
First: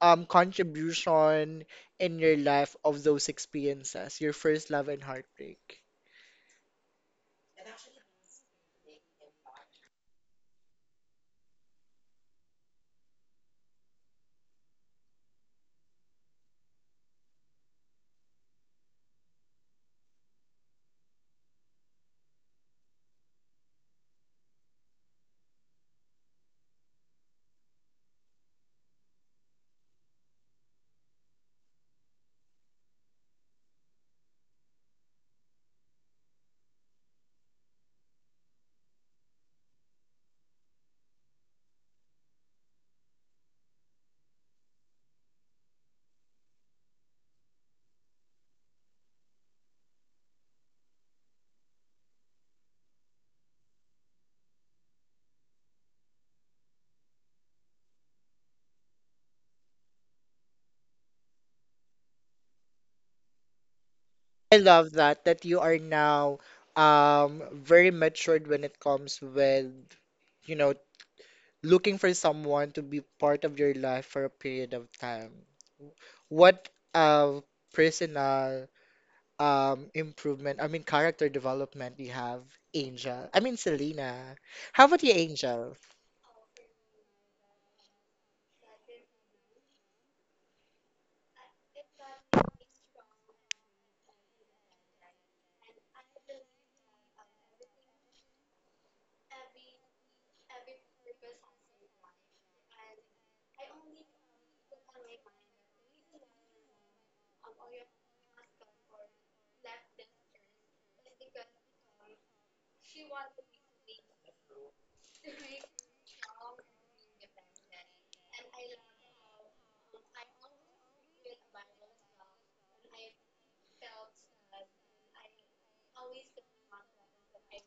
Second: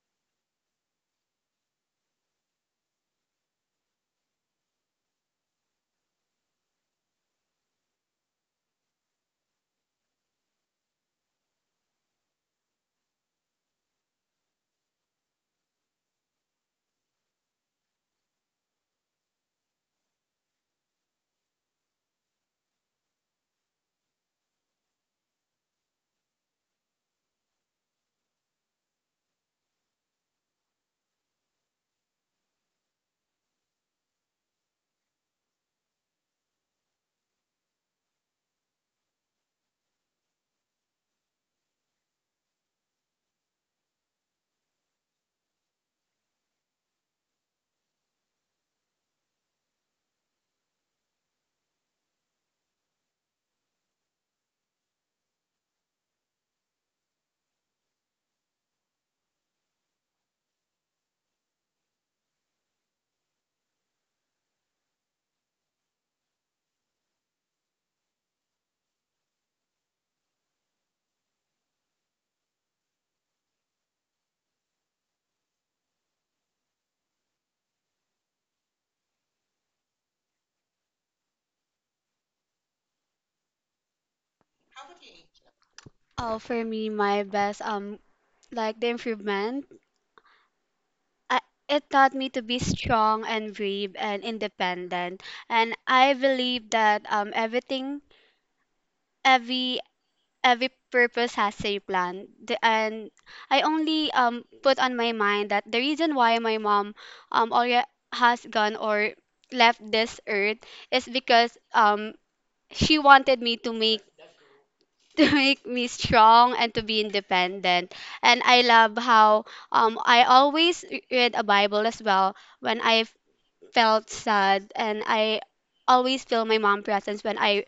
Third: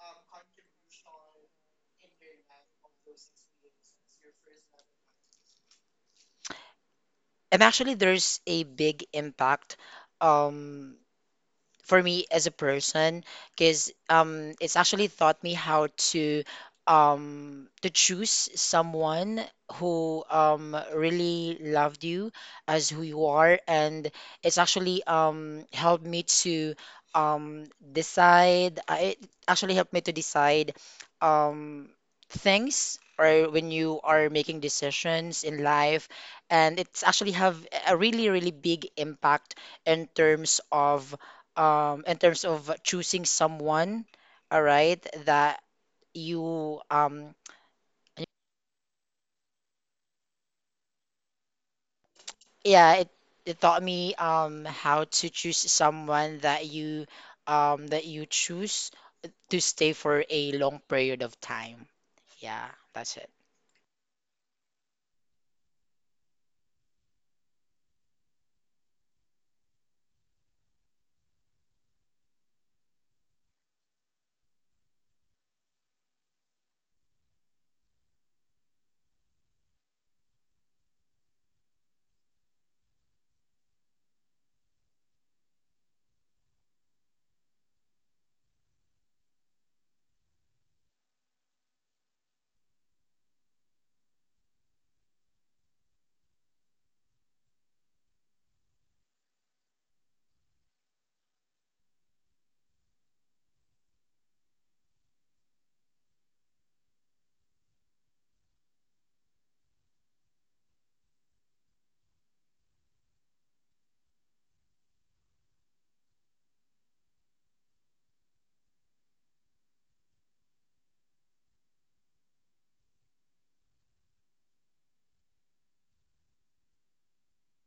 [SPEAKER 1] contribution in your life of those experiences, your first love and heartbreak.
[SPEAKER 2] And actually, there's a big impact. Um, for me as a person because it's actually taught me how to choose someone who really loved you as who you are, and it's actually helped me to decide it actually helped me to decide um things or when you are making decisions in life, and it's actually have a really really big impact in terms of in terms of choosing someone, all right, that you yeah, it taught me how to choose someone that you choose to stay for a long period of time. Yeah, that's it.
[SPEAKER 1] I love that you are now very matured when it comes with, you know, looking for someone to be part of your life for a period of time. What uh personal improvement, I mean character development you have, Angel. I mean Selena. How about you, Angel?
[SPEAKER 3] Oh, for me, my best like the improvement, I, it taught me to be strong and brave and independent. And I believe that everything, every every purpose has a plan. And I only put on my mind that the reason why my mom already has gone, or left this earth, is because she wanted me to make to make me strong and to be independent. And I love how I always read a Bible as well when I felt sad, and I always feel my mom presence when I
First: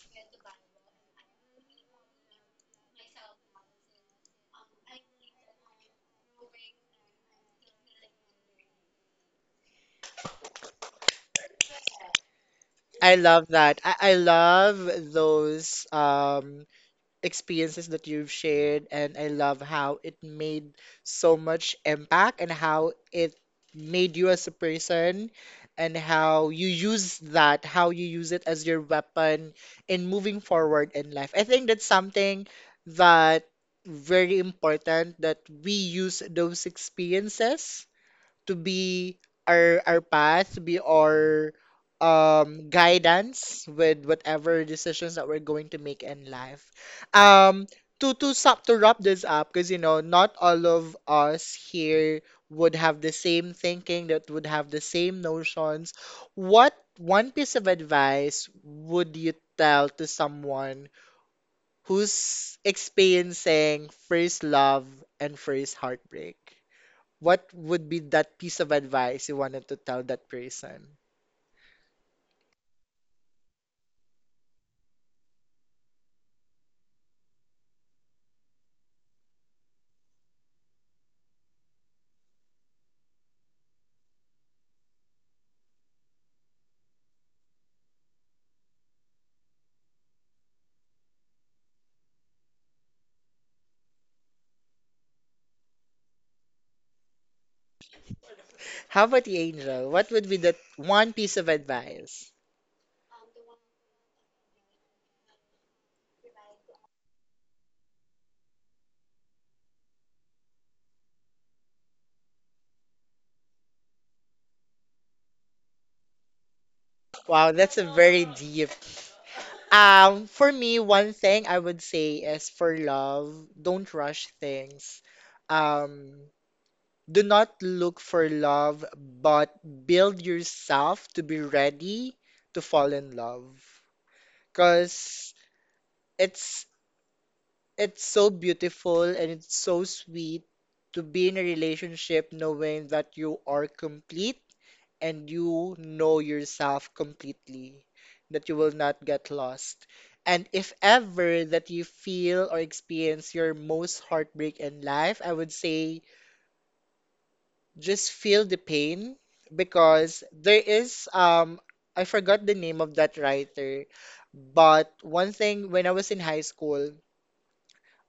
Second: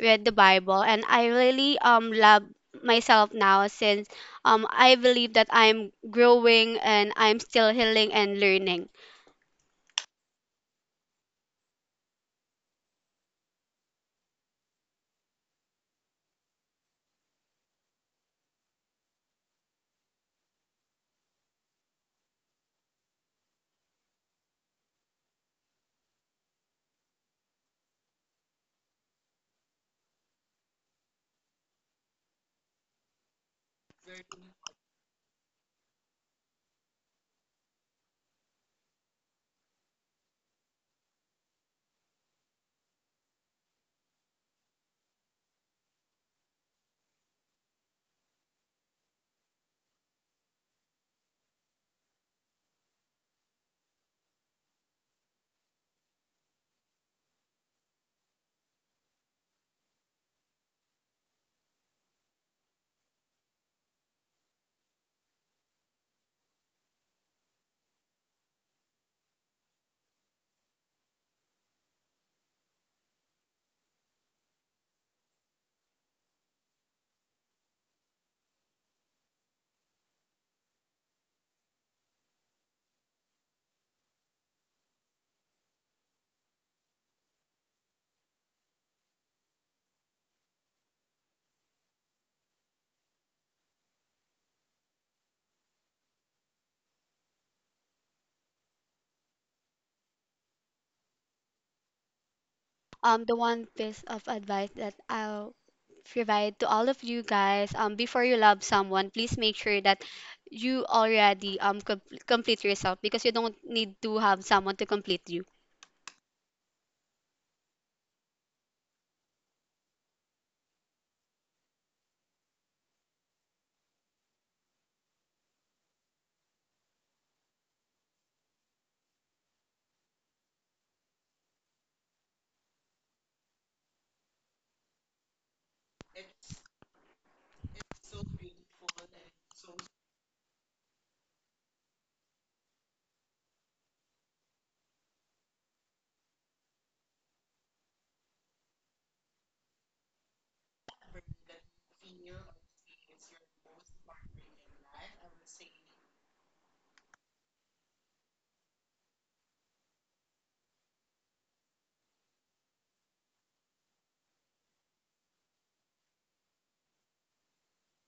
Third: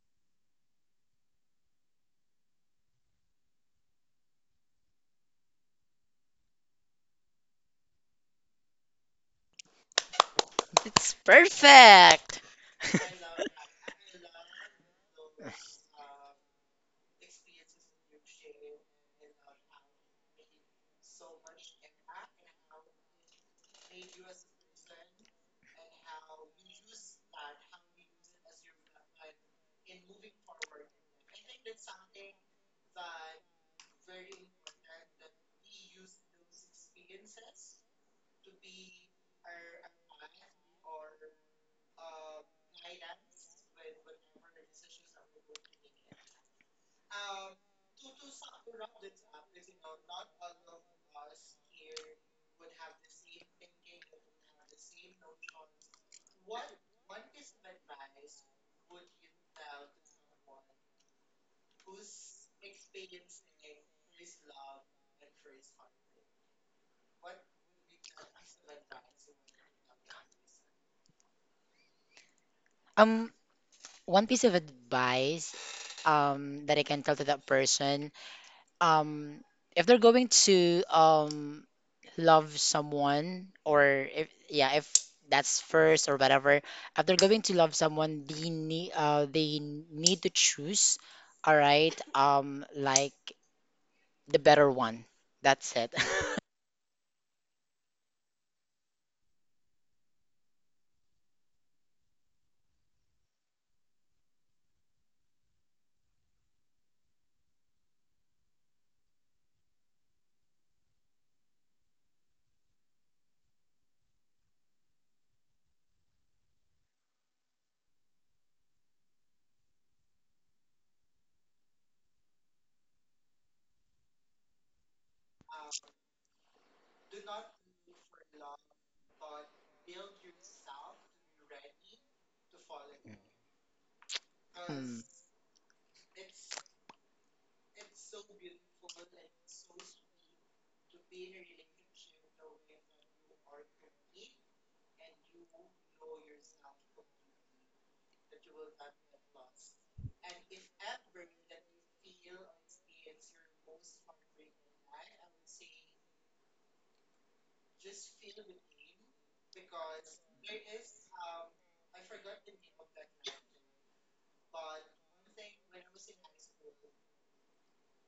[SPEAKER 3] read the Bible, and I really love myself now since I believe that I'm growing and I'm still healing and learning.
[SPEAKER 2] It's perfect.
[SPEAKER 1] I love that. I love those experiences that you've shared, and I love how it made so much impact and how it made you as a person and how you use that, how you use it as your weapon in moving forward in life. I think that's something that very important that we use those experiences to be our path, to be our guidance with whatever decisions that we're going to make in life. Um to stop to wrap this up, because you know not all of us here would have the same thinking, that would have the same notions. What one piece of advice would you tell to someone who's experiencing first love and first heartbreak? What would be that piece of advice you wanted to tell that person?
[SPEAKER 2] Um, one piece of advice that I can tell to that person um if they're going to love someone, or if yeah if that's first or whatever, if they're going to love someone, they need to choose, all right, like the better one, that's it.
[SPEAKER 1] How about the angel? What would be that one piece of advice?
[SPEAKER 3] The one piece of advice that I'll provide to all of you guys, before you love someone, please make sure that you already complete yourself because you don't need to have someone to complete you.
[SPEAKER 1] Wow, that's a very deep. For me, one thing I would say is for love, don't rush things. Um, do not look for love, but build yourself to be ready to fall in love.
[SPEAKER 2] Hmm,
[SPEAKER 1] Because it's it's so beautiful and it's so sweet to be in a relationship, knowing that you are complete and you know yourself completely, that you will not get lost. And if ever that you feel or experience your most heartbreak in life, I would say just feel the pain, because there is I forgot the name of that writer, but one thing when I was in high school,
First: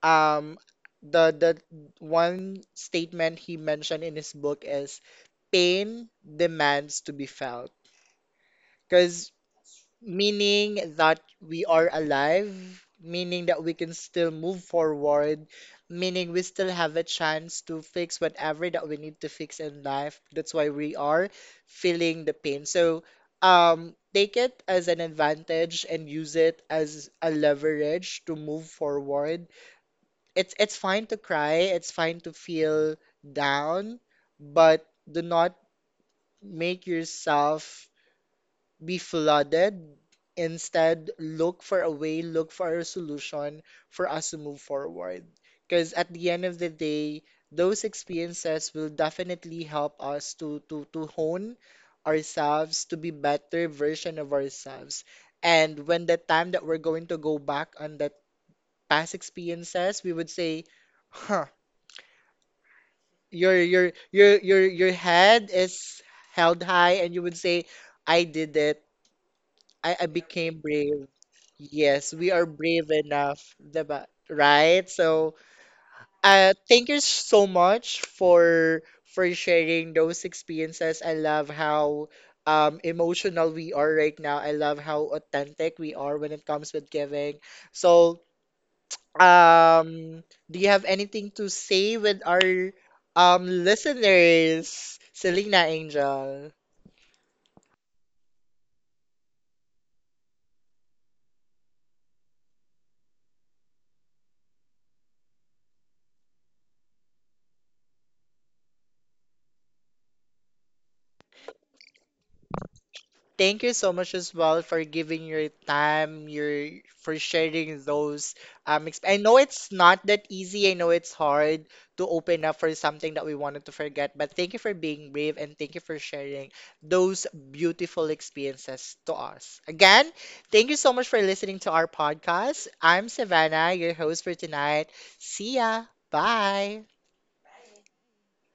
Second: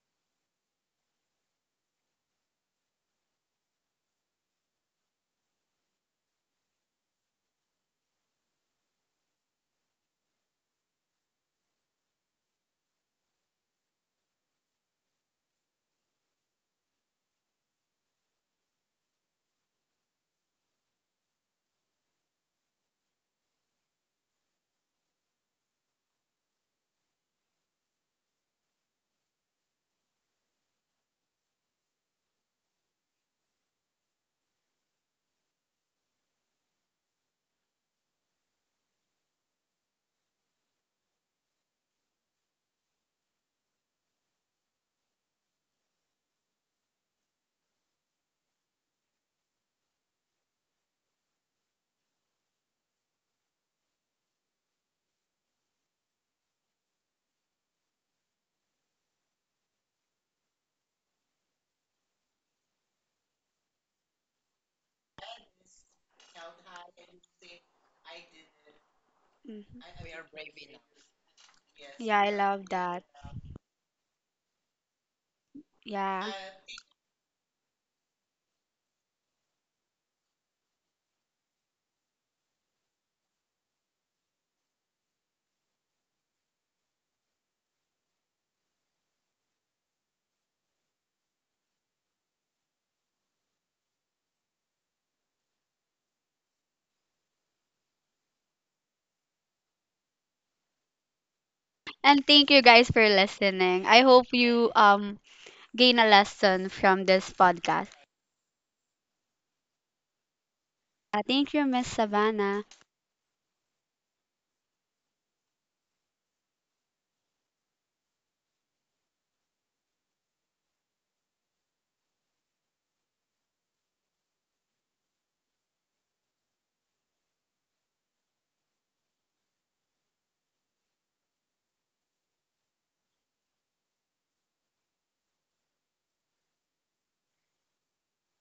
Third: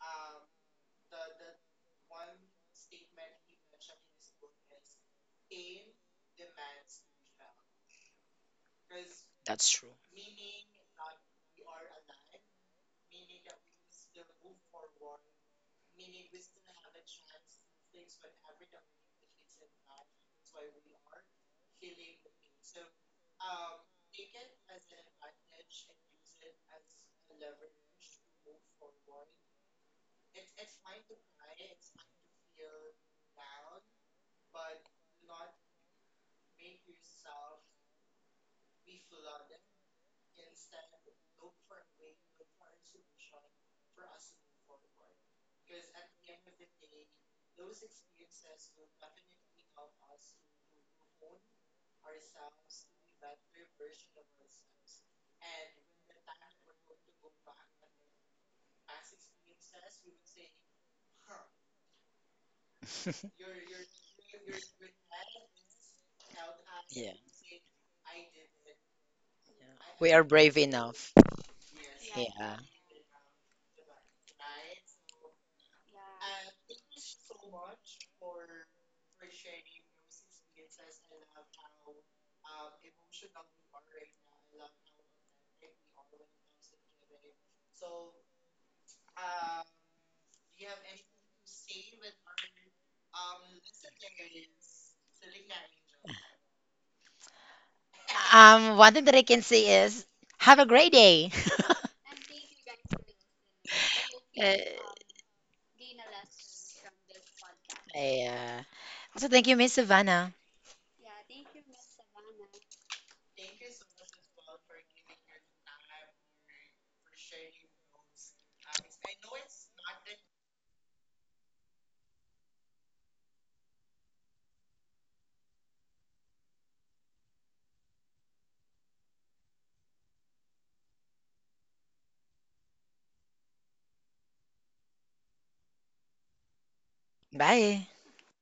[SPEAKER 1] um the one statement he mentioned in his book is pain demands to be felt, because
[SPEAKER 2] that's true.
[SPEAKER 1] meaning that we are alive, meaning that we can still move forward, meaning we still have a chance to fix whatever that we need to fix in life. That's why we are feeling the pain. So take it as an advantage and use it as a leverage to move forward. It's it's fine to cry, it's fine to feel down, but do not make yourself be flooded. Instead, look for a way, look for a solution for us to move forward. Because at the end of the day, those experiences will definitely help us to hone ourselves to be better version of ourselves. And when the time that we're going to go back on that past experiences, we would say, "Huh, your your your head is held high,"
[SPEAKER 2] Yeah, yeah.
[SPEAKER 1] and you would say, "I did it. I,
[SPEAKER 3] Mhm.
[SPEAKER 1] I
[SPEAKER 2] We are brave
[SPEAKER 1] became brave."
[SPEAKER 2] enough.
[SPEAKER 1] Yes,
[SPEAKER 3] Yeah, I
[SPEAKER 1] we are
[SPEAKER 2] Yeah,
[SPEAKER 3] love
[SPEAKER 1] brave
[SPEAKER 3] that.
[SPEAKER 1] enough, diba? Right. So
[SPEAKER 3] Yeah.
[SPEAKER 1] thank you so much for sharing those experiences. I love how emotional we are right now. I love how authentic we are when it comes with giving. So um, do you have anything to say with our listeners, Selena, Angel?
[SPEAKER 2] one thing that I can say is have a great day.
[SPEAKER 3] And thank you guys for listening. I hope you
[SPEAKER 2] Eh,
[SPEAKER 3] gain a lesson from this podcast.
[SPEAKER 2] yeah. Also, thank you, Miss Savannah.
[SPEAKER 3] Thank you, Miss Savannah.
[SPEAKER 1] Thank you so much as well for giving your time, your for sharing those I know it's not that easy. I know it's hard to open up for something that we wanted to forget, but thank you for being brave, and thank you for sharing those beautiful experiences to us. Again, thank you so much for listening to our podcast. I'm Savannah, your host for tonight. See ya. Bye.
[SPEAKER 2] Bye.